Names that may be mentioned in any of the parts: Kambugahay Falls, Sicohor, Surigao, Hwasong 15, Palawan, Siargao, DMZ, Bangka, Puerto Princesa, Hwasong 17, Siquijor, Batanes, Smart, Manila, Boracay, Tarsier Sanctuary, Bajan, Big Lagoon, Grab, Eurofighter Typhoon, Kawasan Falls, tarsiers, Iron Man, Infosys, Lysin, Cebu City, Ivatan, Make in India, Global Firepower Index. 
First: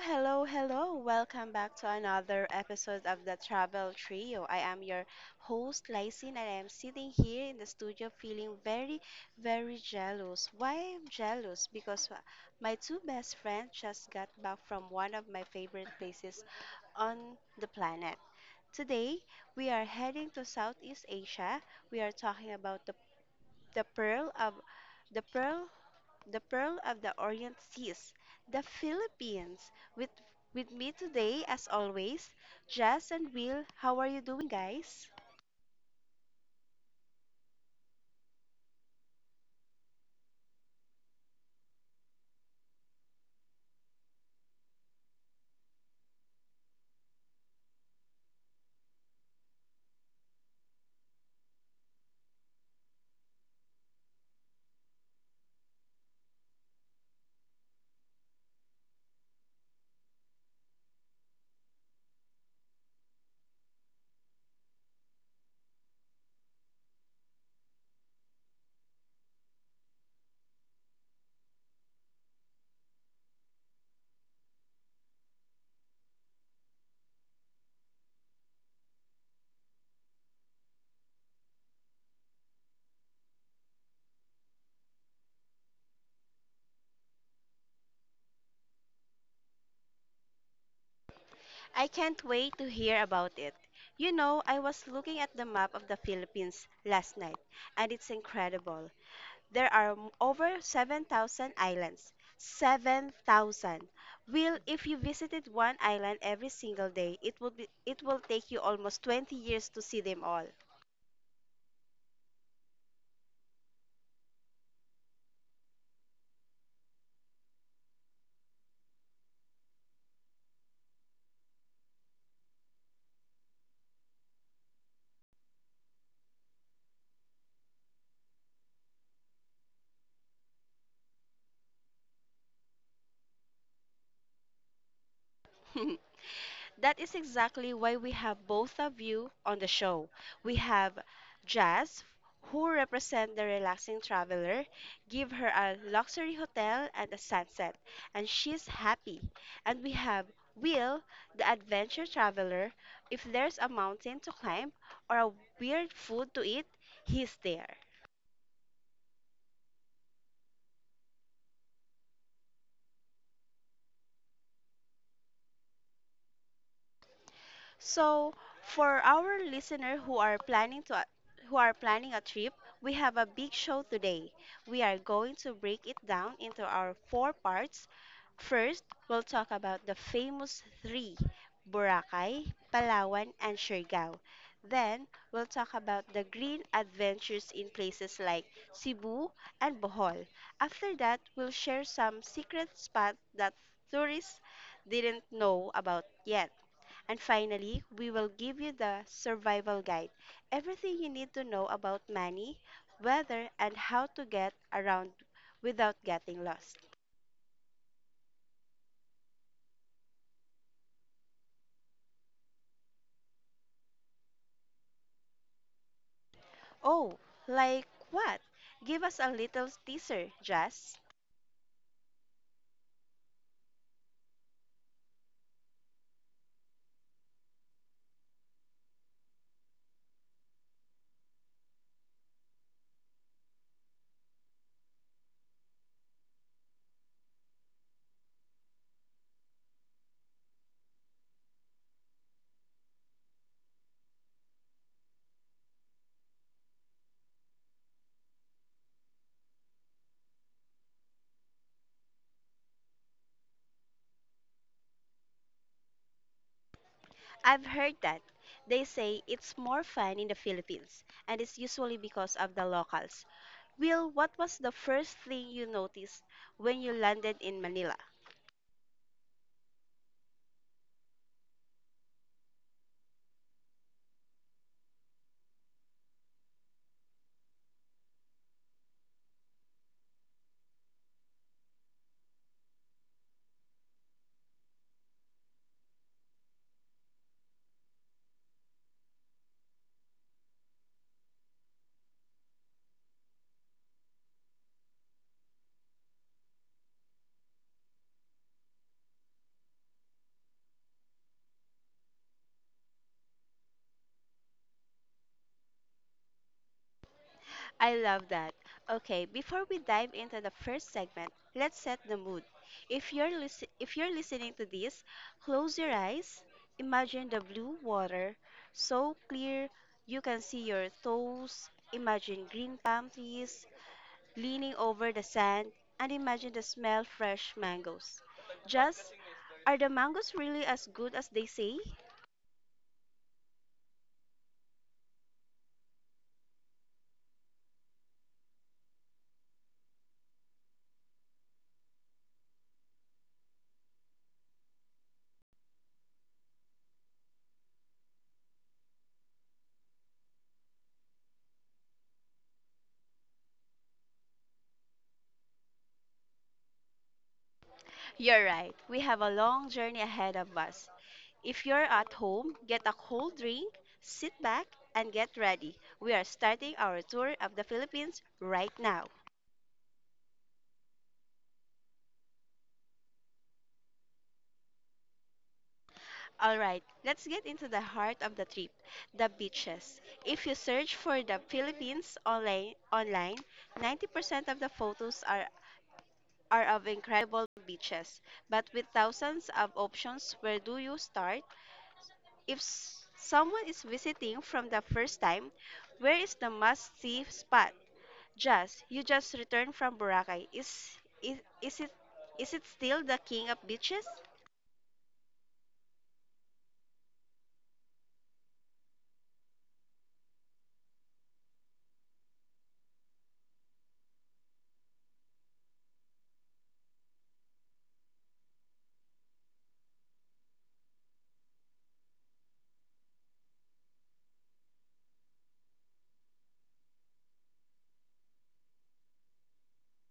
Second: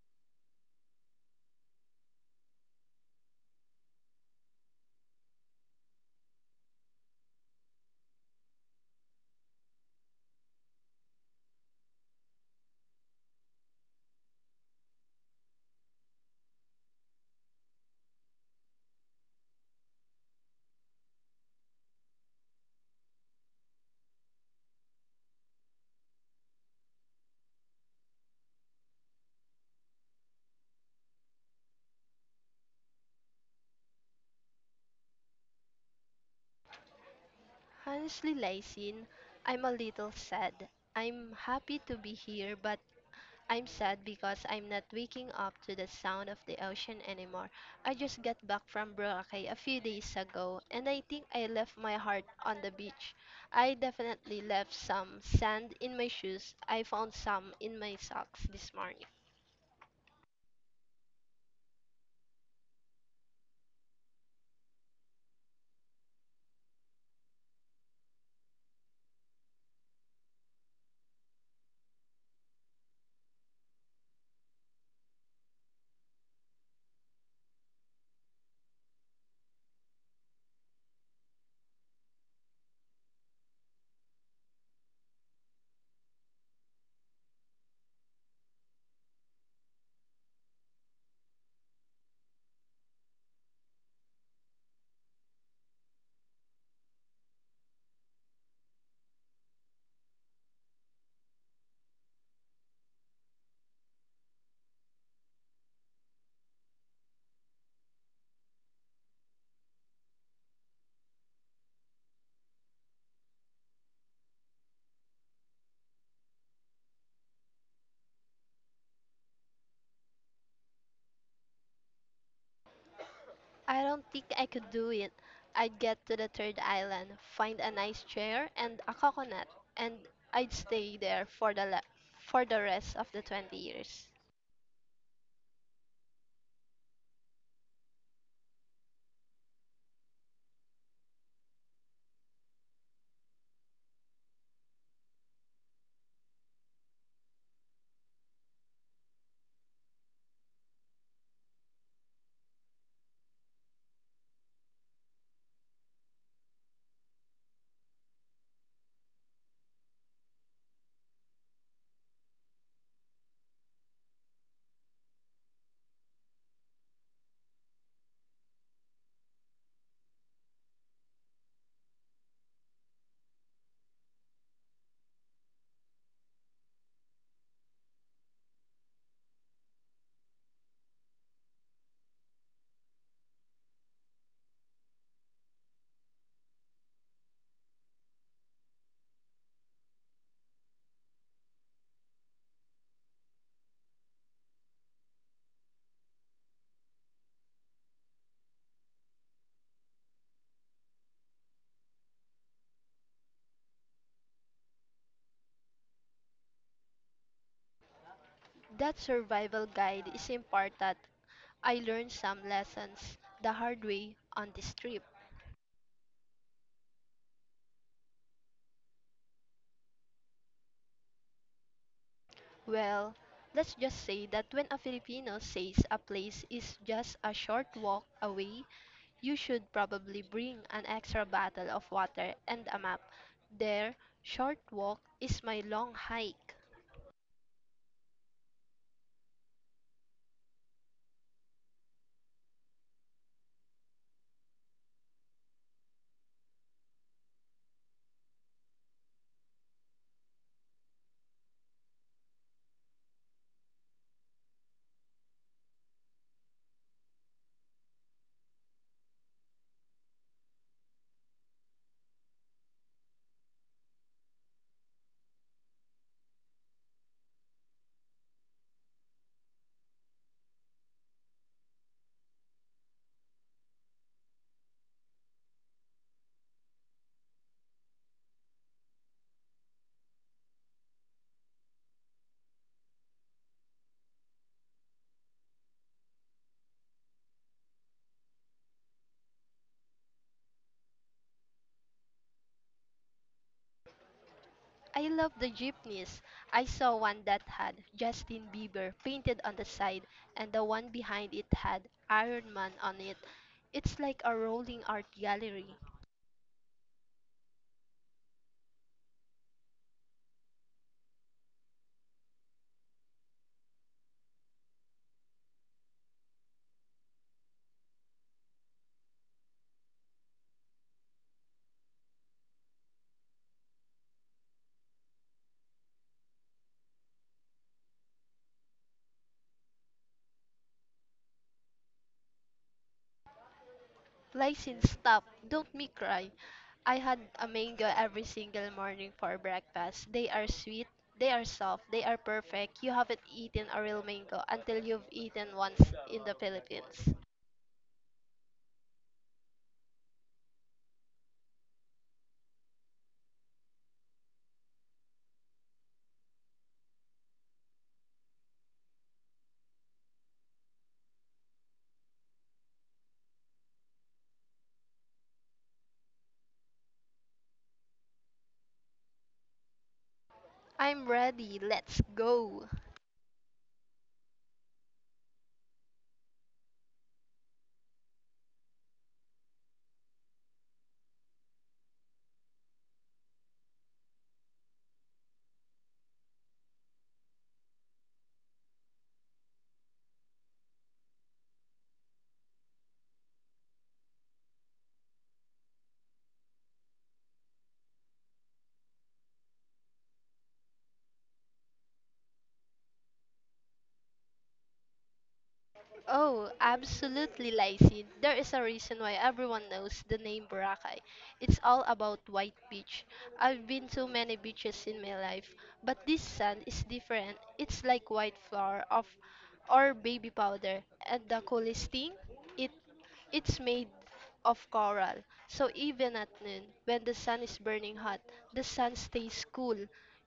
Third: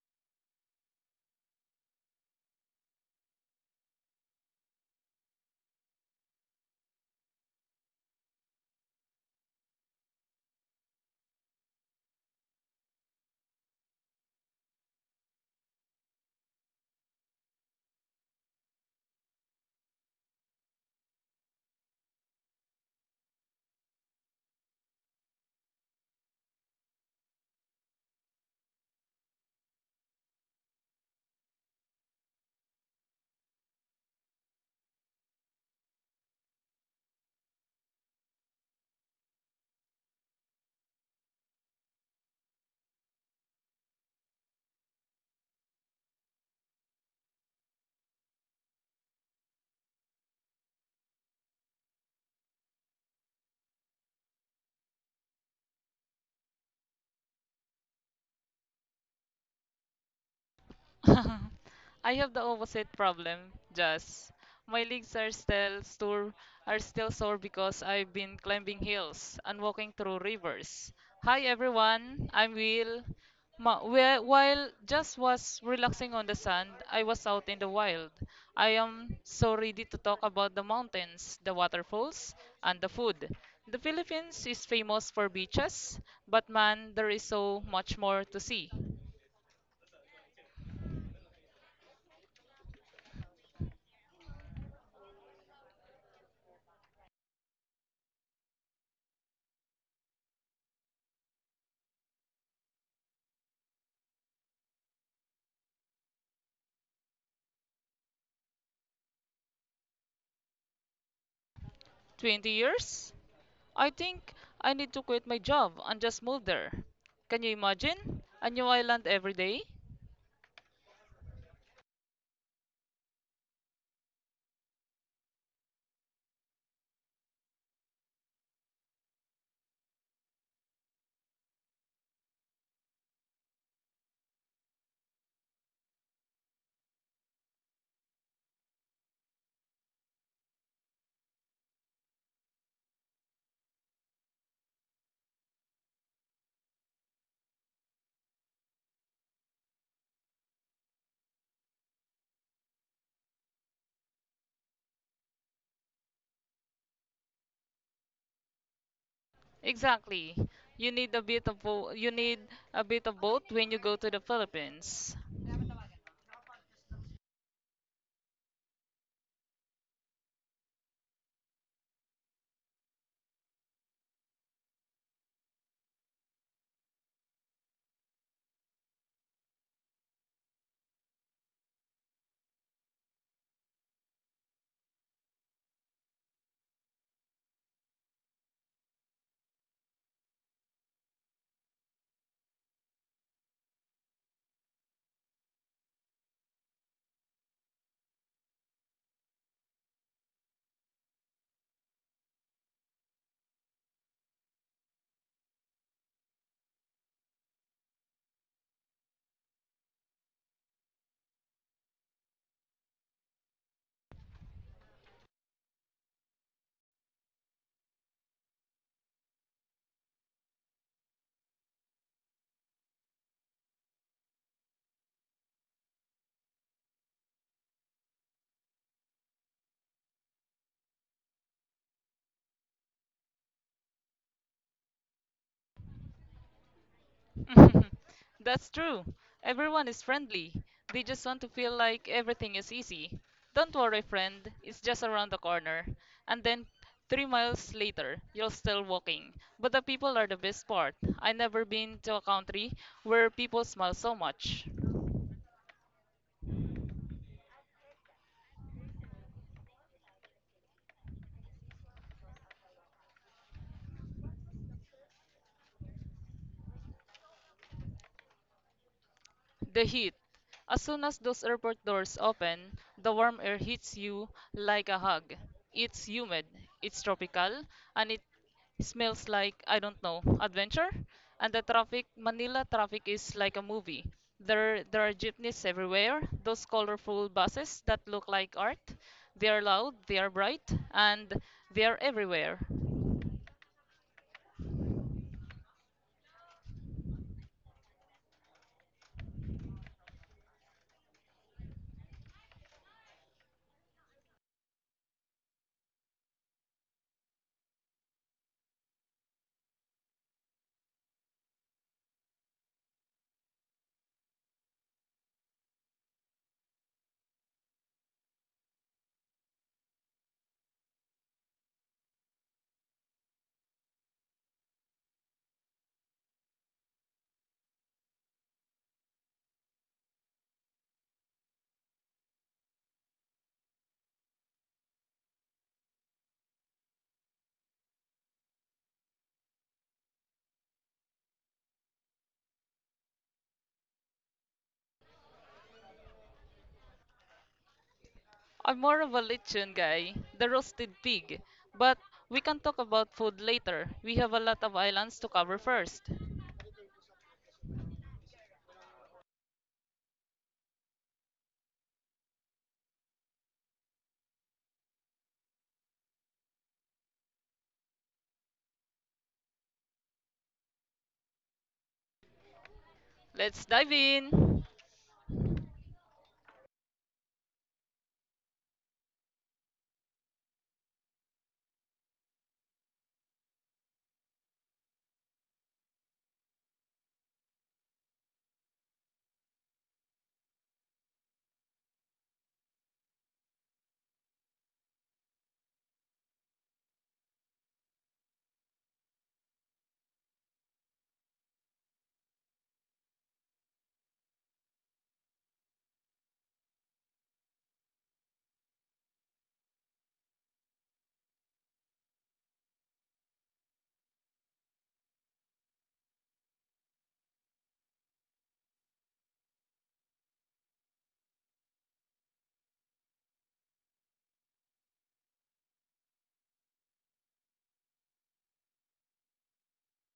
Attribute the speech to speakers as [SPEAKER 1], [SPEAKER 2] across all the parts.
[SPEAKER 1] hello, hello. Welcome back to another episode of the Travel Trio. I am your host, Lysin, and I am sitting here in the studio feeling very, very jealous. Why I'm jealous? Because my two best friends just got back from one of my favorite places on the planet. Today, we are heading to Southeast Asia. We are talking about the pearl of the pearl the Pearl of the Orient Seas, the Philippines. With, with me today, as always, Jess and Will. How are you doing, guys?
[SPEAKER 2] Honestly, Lysin, I'm a little sad. I'm happy to be here, but I'm sad because I'm not waking up to the sound of the ocean anymore. I just got back from Boracay a few days ago, and I think I left my heart on the beach. I definitely left some sand in my shoes. I found some in my socks this morning.
[SPEAKER 3] I have the opposite problem. Just, my legs are still sore because I've been climbing hills and walking through rivers. Hi everyone, I'm Will. While just was relaxing on the sand, I was out in the wild. I am so ready to talk about the mountains, the waterfalls, and the food. The Philippines is famous for beaches, but man, there is so much more to see.
[SPEAKER 1] I can't wait to hear about it. You know, I was looking at the map of the Philippines last night, and it's incredible. There are over 7,000 islands. 7,000. Will, if you visited one island every single day, it will take you almost 20 years to see them all.
[SPEAKER 3] 20 years? I think I need to quit my job and just move there. Can you imagine? A new island every day?
[SPEAKER 2] I don't think I could do it. I'd get to the third island, find a nice chair and a coconut, and I'd stay there for the rest of the 20 years.
[SPEAKER 1] That is exactly why we have both of you on the show. We have Jazz, who represent the relaxing traveler, give her a luxury hotel and a sunset, and she's happy. And we have Will, the adventure traveler. If there's a mountain to climb or a weird food to eat, he's there.
[SPEAKER 3] Exactly. You need a bit of bo- you need a bit of both when you go to the Philippines.
[SPEAKER 1] So, for our listener who are planning a trip, we have a big show today. We are going to break it down into our four parts. First, we'll talk about the famous three, Boracay, Palawan, and Siargao. Then, we'll talk about the green adventures in places like Cebu and Bohol. After that, we'll share some secret spots that tourists didn't know about yet. And finally, we will give you the survival guide, everything you need to know about money, weather, and how to get around without getting lost.
[SPEAKER 2] That survival guide is important. I learned some lessons the hard way on this trip.
[SPEAKER 1] Oh, like what? Give us a little teaser, Jazz.
[SPEAKER 2] Well, let's just say that when a Filipino says a place is just a short walk away, you should probably bring an extra bottle of water and a map. Their short walk is my long hike.
[SPEAKER 3] That's true. Everyone is friendly. They just want to feel like everything is easy. Don't worry, friend. It's just around the corner. And then 3 miles later, you're still walking. But the people are the best part. I never been to a country where people smile so much.
[SPEAKER 1] I've heard that. They say it's more fun in the Philippines, and it's usually because of the locals. Will, what was the first thing you noticed when you landed in Manila?
[SPEAKER 3] The heat. As soon as those airport doors open, the warm air hits you like a hug. It's humid, it's tropical, and it smells like, I don't know, adventure? And the traffic, Manila traffic is like a movie. There are jeepneys everywhere, those colorful buses that look like art. They are loud, they are bright, and they are everywhere.
[SPEAKER 2] I love the jeepneys. I saw one that had Justin Bieber painted on the side, and the one behind it had Iron Man on it. It's like a rolling art gallery.
[SPEAKER 1] I love that. Okay, before we dive into the first segment, let's set the mood. If you're listening to this, close your eyes. Imagine the blue water, so clear you can see your toes. Imagine green palm trees leaning over the sand, and imagine the smell fresh mangoes. Just, are the mangoes really as good as they say?
[SPEAKER 2] Lysine, stop. Don't me cry. I had a mango every single morning for breakfast. They are sweet, they are soft, they are perfect. You haven't eaten a real mango until you've eaten once in the Philippines.
[SPEAKER 3] I'm more of a lechon guy, the roasted pig. But we can talk about food later. We have a lot of islands to cover first.
[SPEAKER 1] You're right. We have a long journey ahead of us. If you're at home, get a cold drink, sit back, and get ready. We are starting our tour of the Philippines right now.
[SPEAKER 2] I'm ready. Let's go.
[SPEAKER 3] Let's dive in.
[SPEAKER 1] All right, let's get into the heart of the trip, the beaches. If you search for the Philippines online, 90% of the photos are of incredible beaches. But with thousands of options, where do you start? If someone is visiting from the first time, where is the must-see spot? Just, you just returned from Boracay. Is, is it is it still the king of beaches?
[SPEAKER 2] Oh, absolutely, Lacey. There is a reason why everyone knows the name Boracay. It's all about white beach. I've been to many beaches in my life, but this sand is different. It's like white flour of or baby powder. And the coolest thing, it it's made of coral. So even at noon, when the sun is burning hot, the sun stays cool.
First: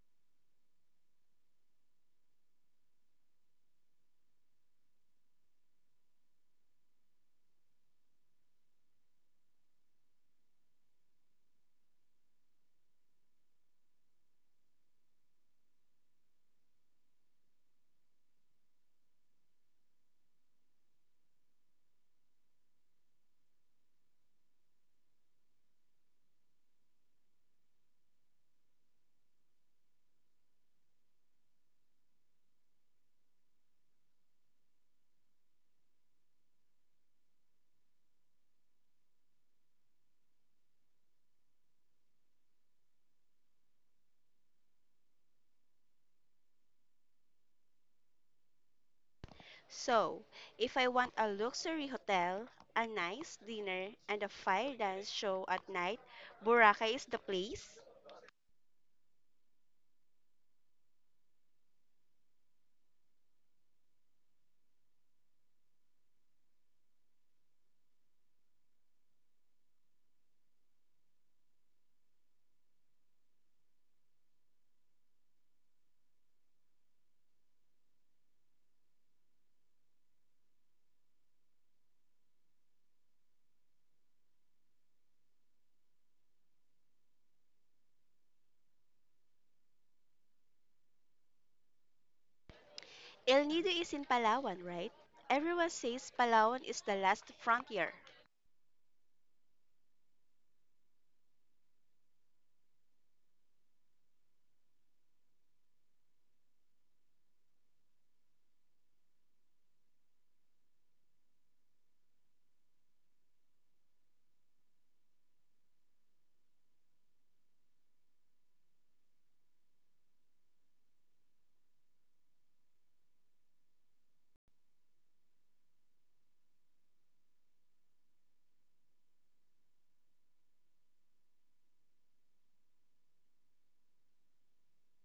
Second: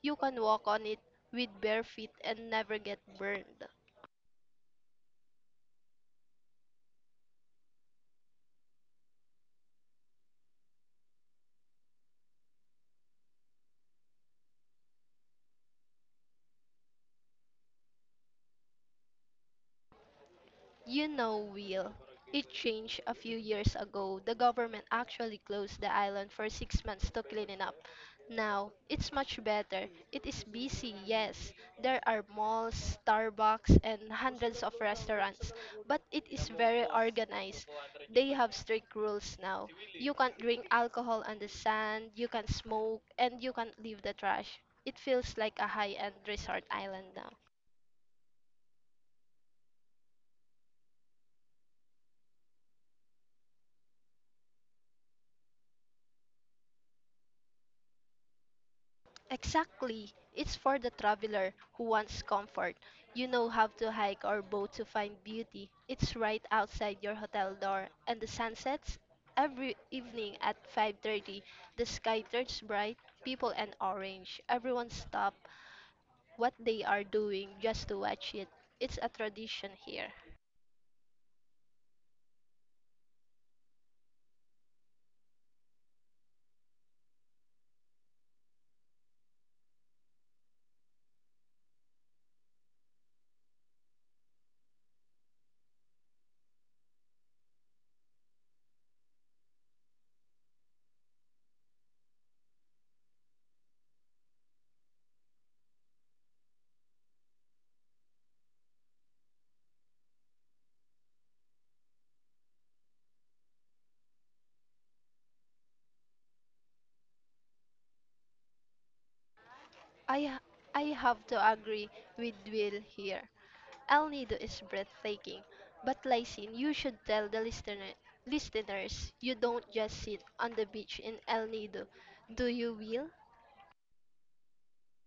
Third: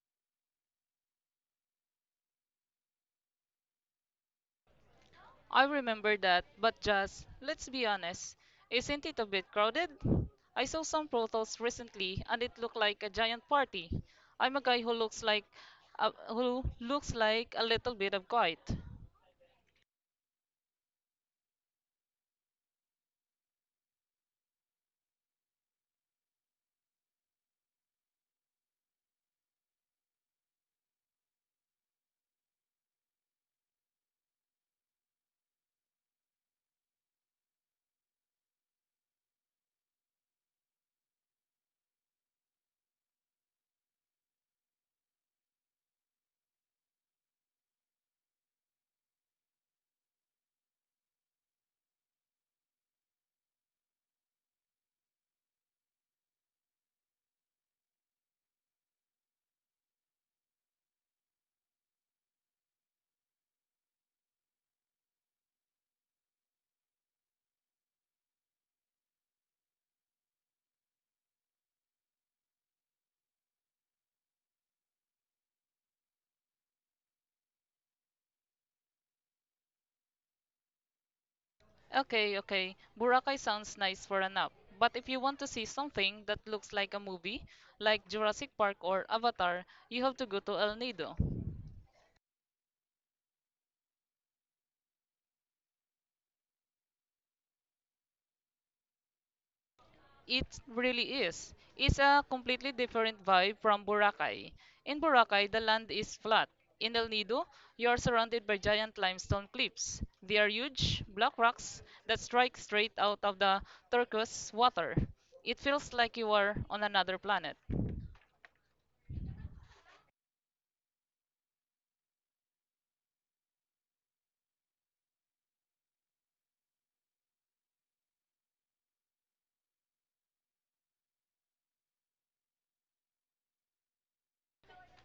[SPEAKER 2] You can walk on it with bare feet and never get burned.
[SPEAKER 3] I remember that, but just let's be honest, isn't it a bit crowded? I saw some photos recently and it looked like a giant party. I'm a guy who looks like a little bit of quiet.
[SPEAKER 2] You know, Will, it changed a few years ago. The government actually closed the island for 6 months to clean it up. Now, it's much better. It is busy, yes. There are malls, Starbucks, and hundreds of restaurants. But it is very organized. They have strict rules now. You can't drink alcohol on the sand, you can not smoke, and you can't leave the trash. It feels like a high-end resort island now.
[SPEAKER 1] So, if I want a luxury hotel, a nice dinner, and a fire dance show at night, Boracay is the place.
[SPEAKER 2] Exactly. It's for the traveler who wants comfort. You know how to hike or boat to find beauty. It's right outside your hotel door and the sun sets every evening at 5:30. The sky turns bright, people and orange. Everyone stop what they are doing just to watch it. It's a tradition here.
[SPEAKER 3] Okay, okay. Boracay sounds nice for a nap. But if you want to see something that looks like a movie, like Jurassic Park or Avatar, you have to go to El Nido.
[SPEAKER 1] El Nido is in Palawan, right? Everyone says Palawan is the last frontier.
[SPEAKER 3] It really is. It's a completely different vibe from Boracay. In Boracay, the land is flat. In El Nido, you are surrounded by giant limestone cliffs. They are huge, black rocks that strike straight out of the turquoise water. It feels like you are on another planet.
[SPEAKER 2] I ha- I have to agree with Will here. El Nido is breathtaking, but Lysine, you should tell the listeners you don't just sit on the beach in El Nido, do you, Will?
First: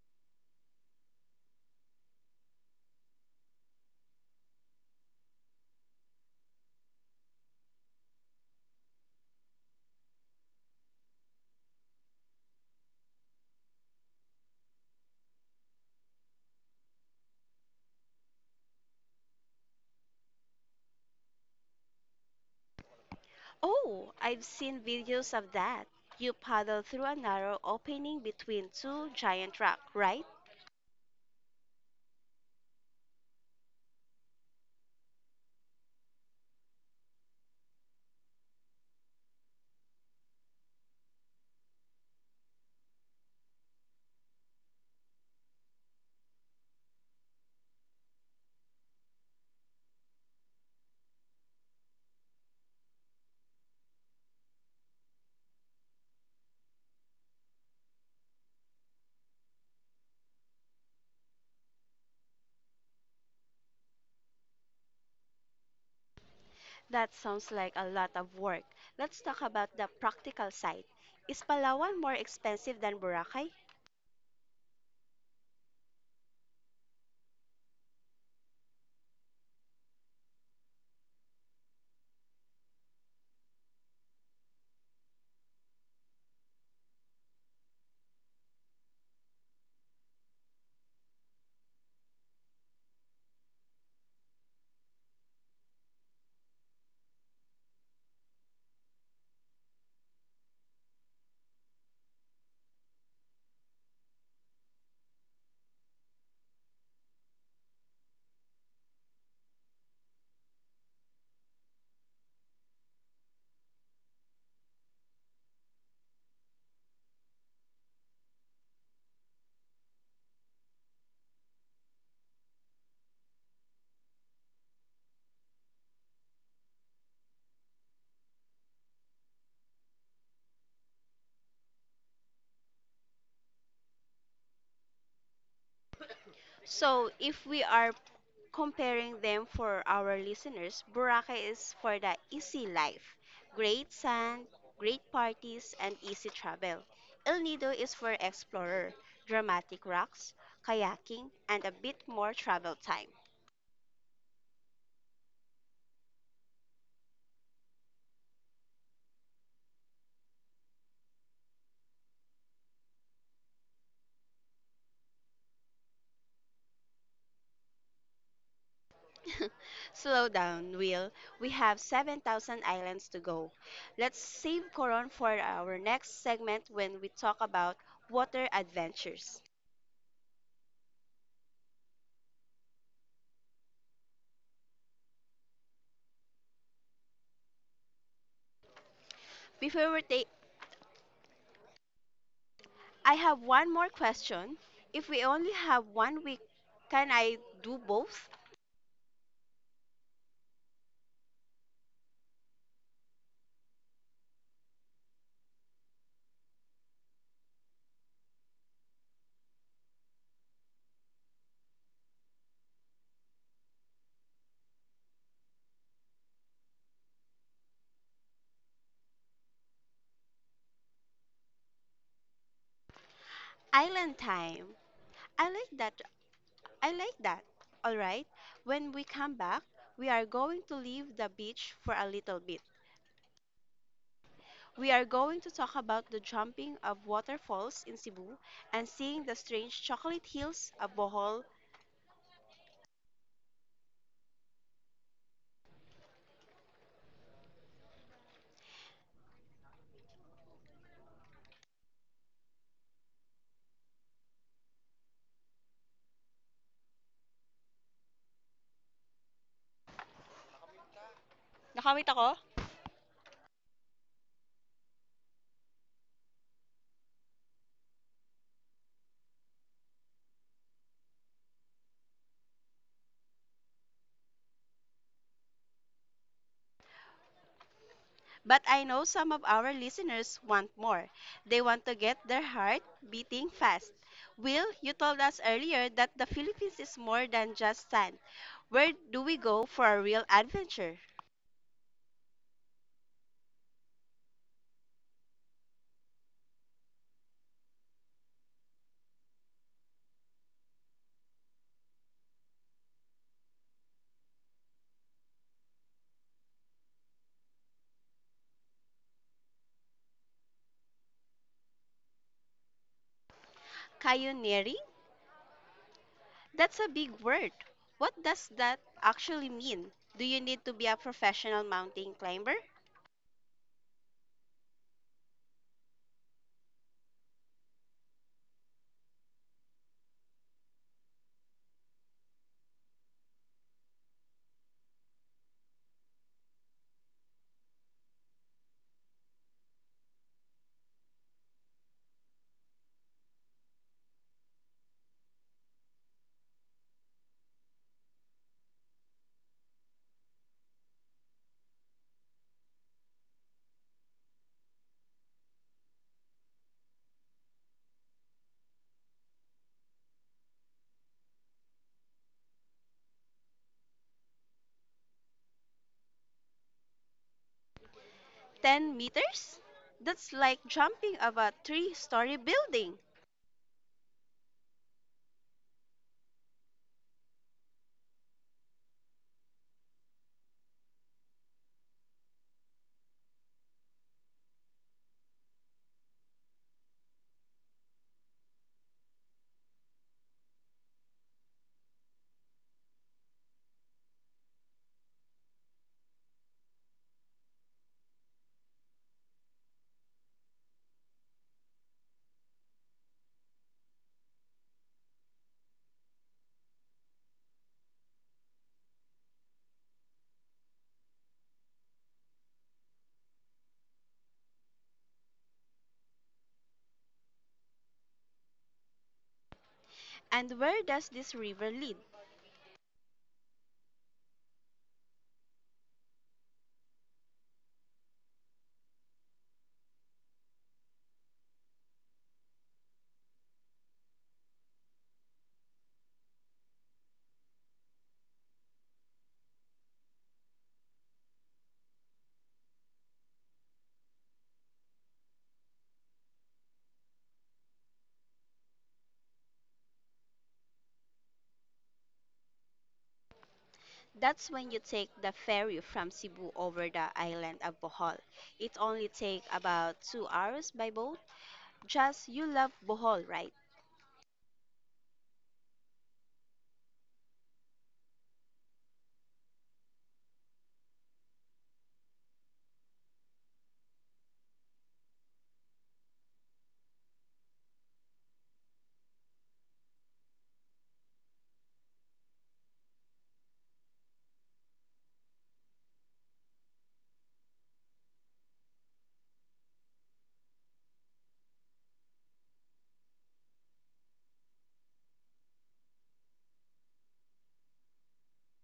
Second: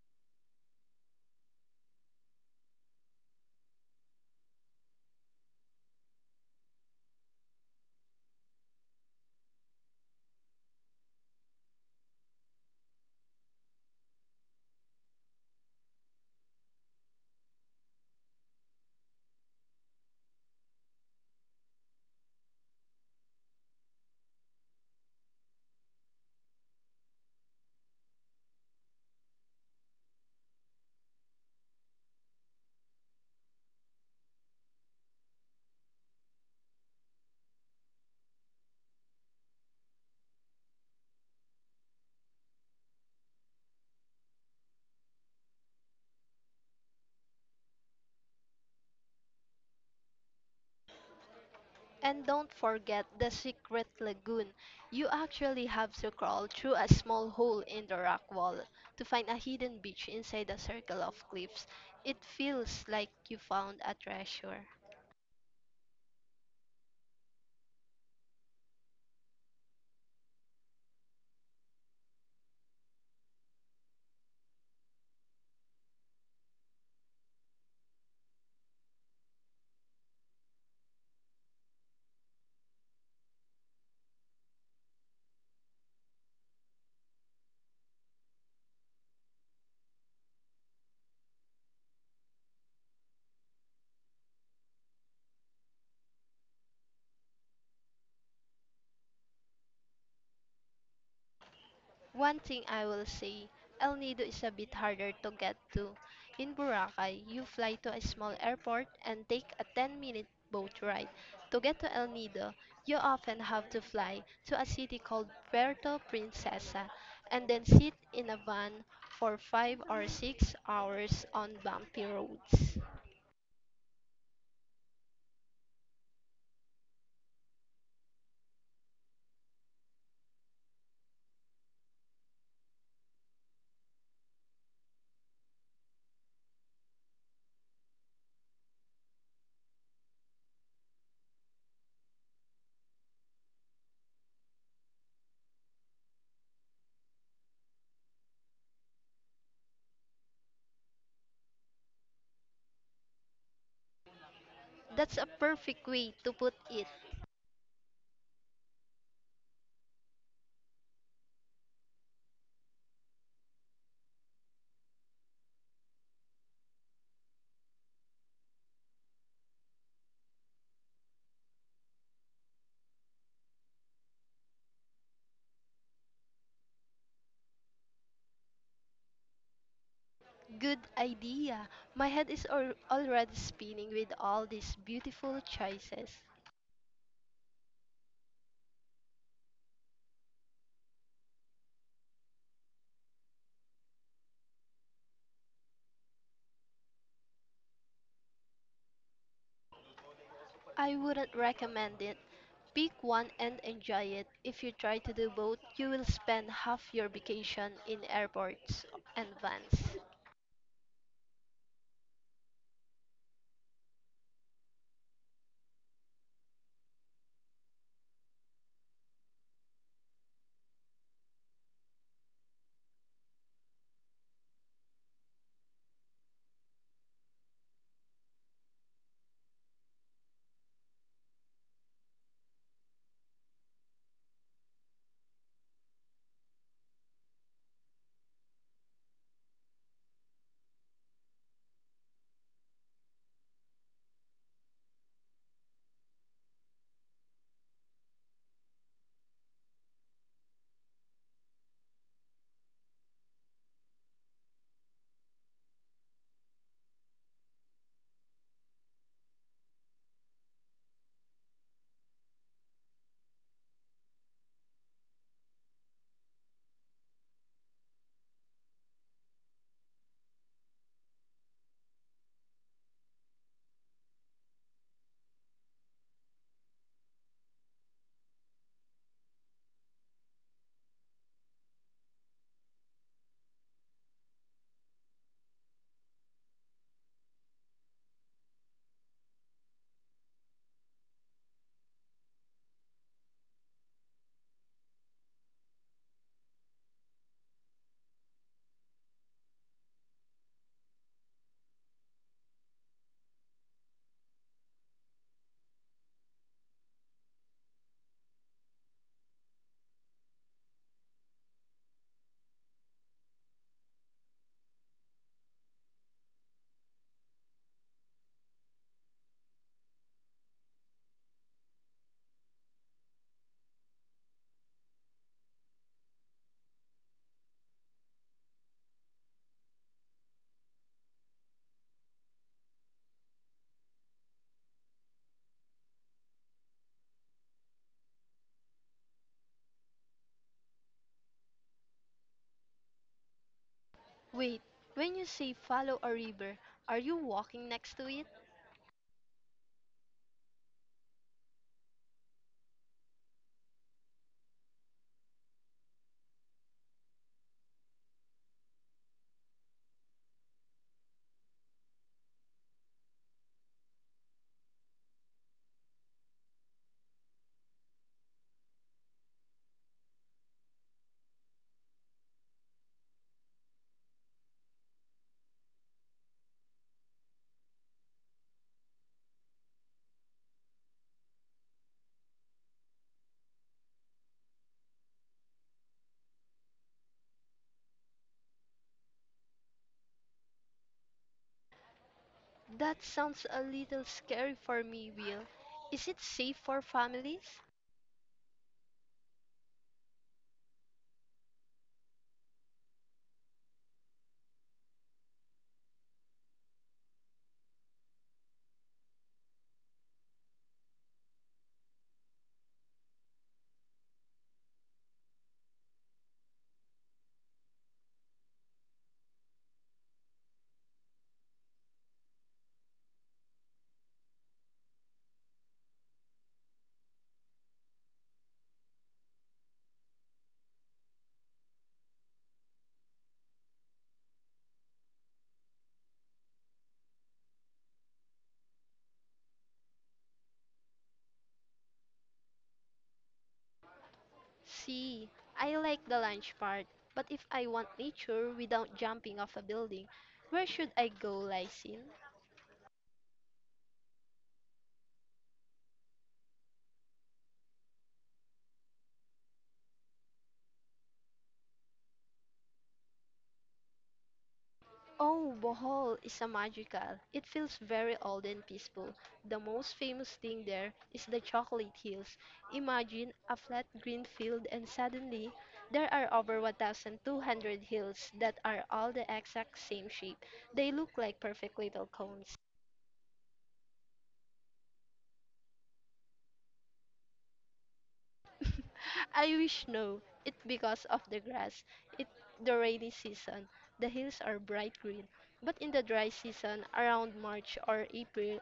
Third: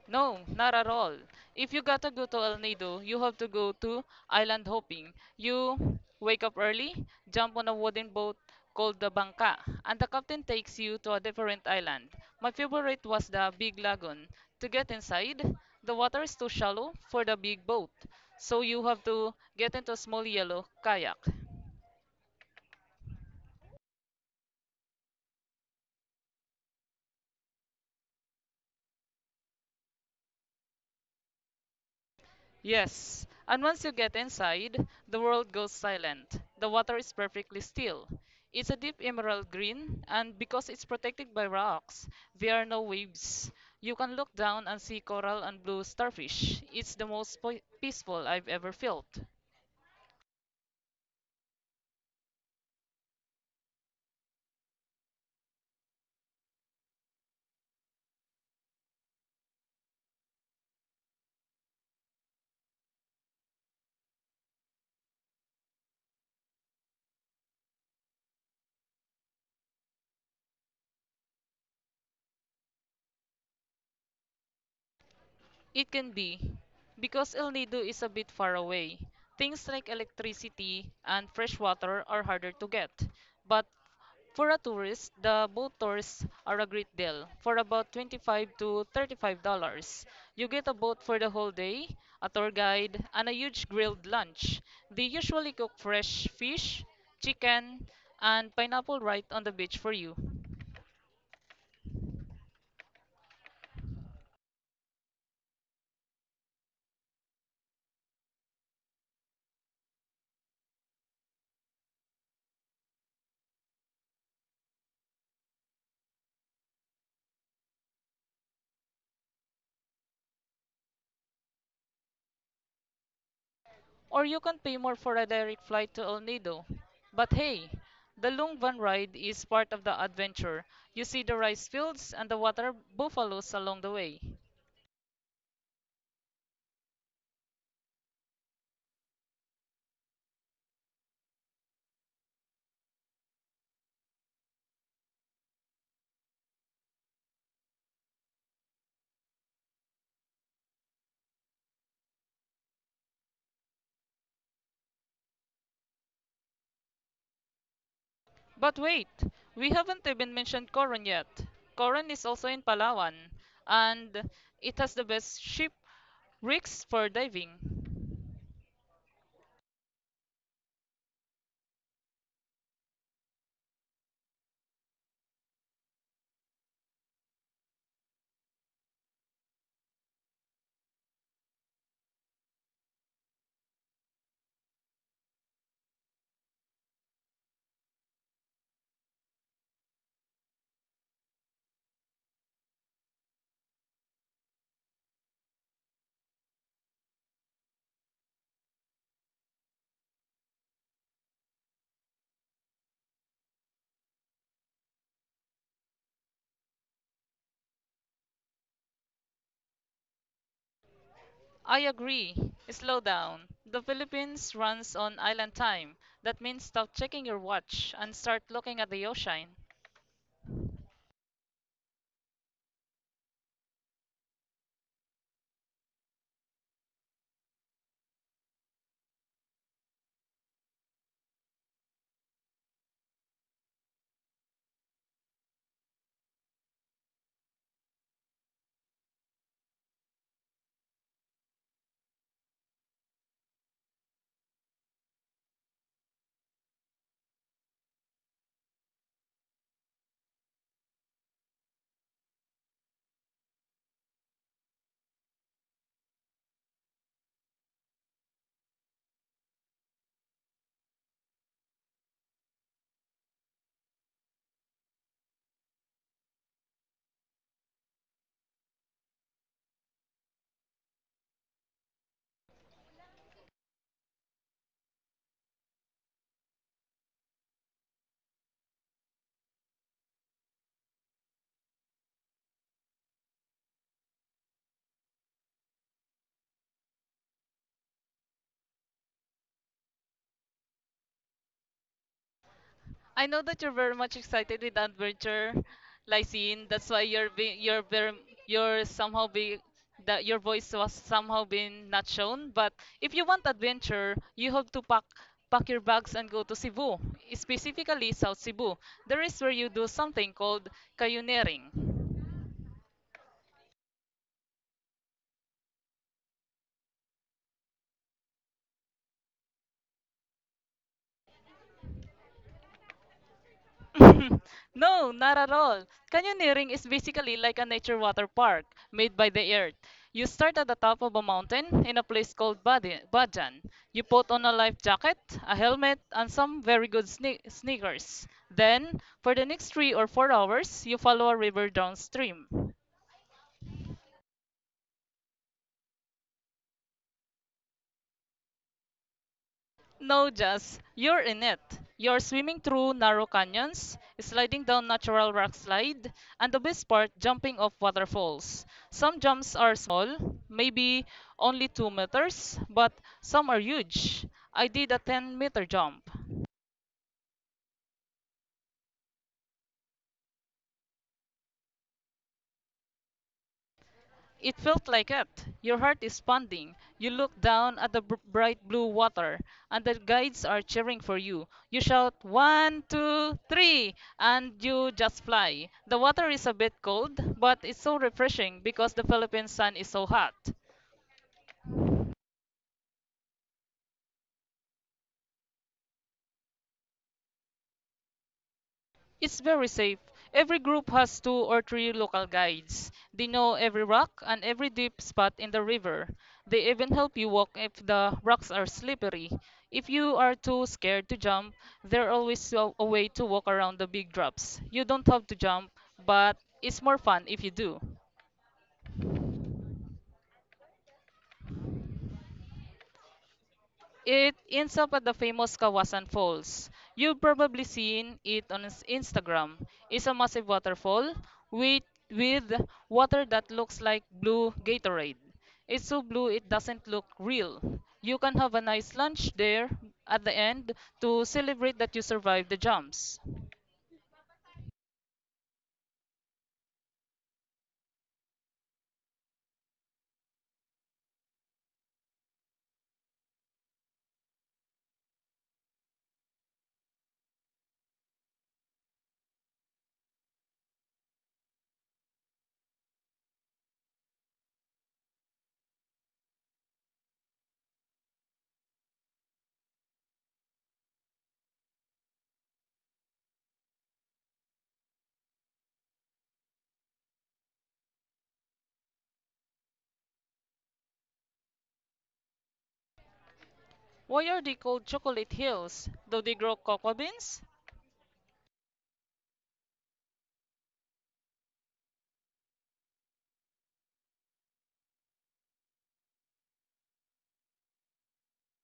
[SPEAKER 3] No, not at all. If you gotta go to El Nido, you have to go to island hopping. You wake up early, jump on a wooden boat called the Bangka, and the captain takes you to a different island. My favorite was the Big Lagoon. To get inside, the water is too shallow for the big boat, so you have to get into a small yellow kayak.
[SPEAKER 1] Oh, I've seen videos of that. You paddle through a narrow opening between two giant rocks, right?
[SPEAKER 3] Yes, and once you get inside, the world goes silent. The water is perfectly still. It's a deep emerald green, and because it's protected by rocks, there are no waves. You can look down and see coral and blue starfish. It's the most peaceful I've ever felt.
[SPEAKER 2] And don't forget the secret lagoon. You actually have to crawl through a small hole in the rock wall to find a hidden beach inside a circle of cliffs. It feels like you found a treasure.
[SPEAKER 1] That sounds like a lot of work. Let's talk about the practical side. Is Palawan more expensive than Boracay?
[SPEAKER 3] It can be, because El Nido is a bit far away. Things like electricity and fresh water are harder to get, but for a tourist, the boat tours are a great deal. For about 25 to $35, you get a boat for the whole day, a tour guide, and a huge grilled lunch. They usually cook fresh fish, chicken, and pineapple right on the beach for you.
[SPEAKER 2] One thing I will say, El Nido is a bit harder to get to. In Boracay, you fly to a small airport and take a 10-minute boat ride. To get to El Nido, you often have to fly to a city called Puerto Princesa and then sit in a van for 5 or 6 hours on bumpy roads.
[SPEAKER 3] Or you can pay more for a direct flight to El Nido. But hey, the Lungvan ride is part of the adventure. You see the rice fields and the water buffaloes along the way.
[SPEAKER 1] So if we are comparing them for our listeners, Boracay is for the easy life, great sand, great parties, and easy travel. El Nido is for explorer, dramatic rocks, kayaking, and a bit more travel time.
[SPEAKER 2] That's a perfect way to put it.
[SPEAKER 3] But wait, we haven't even mentioned Coron yet. Coron is also in Palawan, and it has the best ship rigs for diving.
[SPEAKER 1] Slow down, Will. We have 7,000 islands to go. Let's save Coron for our next segment when we talk about water adventures.
[SPEAKER 2] Good idea. My head is already spinning with all these beautiful choices.
[SPEAKER 1] Before we, ta- I have one more question. If we only have one week, can I do both?
[SPEAKER 2] I wouldn't recommend it. Pick one and enjoy it. If you try to do both, you will spend half your vacation in airports and vans.
[SPEAKER 3] I agree. Slow down. The Philippines runs on island time. That means stop checking your watch and start looking at the ocean.
[SPEAKER 1] Island time. I like that. I like that. All right. When we come back, we are going to leave the beach for a little bit. We are going to talk about the jumping of waterfalls in Cebu and seeing the strange chocolate hills of Bohol. Nakamit ako? But I know some of our listeners want more. They want to get their heart beating fast. Will, you told us earlier that the Philippines is more than just sand. Where do we go for a real adventure?
[SPEAKER 3] I know that you're very much excited with adventure, Lysine. That's why you're being you're very you're somehow be that your voice was somehow being not shown. But if you want adventure, you have to pack your bags and go to Cebu, specifically South Cebu. There is where you do something called cayuneering.
[SPEAKER 1] Pioneering? That's a big word. What does that actually mean? Do you need to be a professional mountain climber?
[SPEAKER 3] No, not at all. Canyoneering is basically like a nature water park made by the earth. You start at the top of a mountain in a place called Bajan. You put on a life jacket, a helmet, and some very good sneakers. Then, for the next 3 or 4 hours, you follow a river downstream.
[SPEAKER 2] Wait, when you say follow a river, are you walking next to it?
[SPEAKER 3] No, just you're in it. You're swimming through narrow canyons, sliding down natural rock slide, and the best part, jumping off waterfalls. Some jumps are small, maybe only 2 meters, but some are huge. I did a 10-meter jump.
[SPEAKER 1] 10 meters? That's like jumping of a three-story building.
[SPEAKER 3] It felt like it. Your heart is pounding. You look down at the bright blue water, and the guides are cheering for you. You shout, one, two, three, and you just fly. The water is a bit cold, but it's so refreshing because the Philippine sun is so hot.
[SPEAKER 2] That sounds a little scary for me, Will. Is it safe for families?
[SPEAKER 3] It's very safe. Every group has two or three local guides. They know every rock and every deep spot in the river. They even help you walk if the rocks are slippery. If you are too scared to jump, there's always a way to walk around the big drops. You don't have to jump, but it's more fun if you do.
[SPEAKER 1] And where does this river lead?
[SPEAKER 3] It ends up at the famous Kawasan Falls. You've probably seen it on Instagram. It's a massive waterfall with, with water that looks like blue Gatorade. It's so blue it doesn't look real. You can have a nice lunch there at the end to celebrate that you survived the jumps.
[SPEAKER 2] See, I like the lunch part, but if I want nature without jumping off a building, where should I go, Lysin?
[SPEAKER 1] That's when you take the ferry from Cebu over the island of Bohol. It only takes about 2 hours by boat. Just, you love Bohol, right?
[SPEAKER 2] Oh, Bohol is a magical. It feels very old and peaceful. The most famous thing there is the chocolate hills. Imagine a flat green field and suddenly there are over 1,200 hills that are all the exact same shape. They look like perfect little cones.
[SPEAKER 3] Why are they called chocolate hills? Do they grow cocoa beans?
[SPEAKER 2] I wish no. It's because of the grass. It the rainy season. The hills are bright green. But in the dry season around March or April,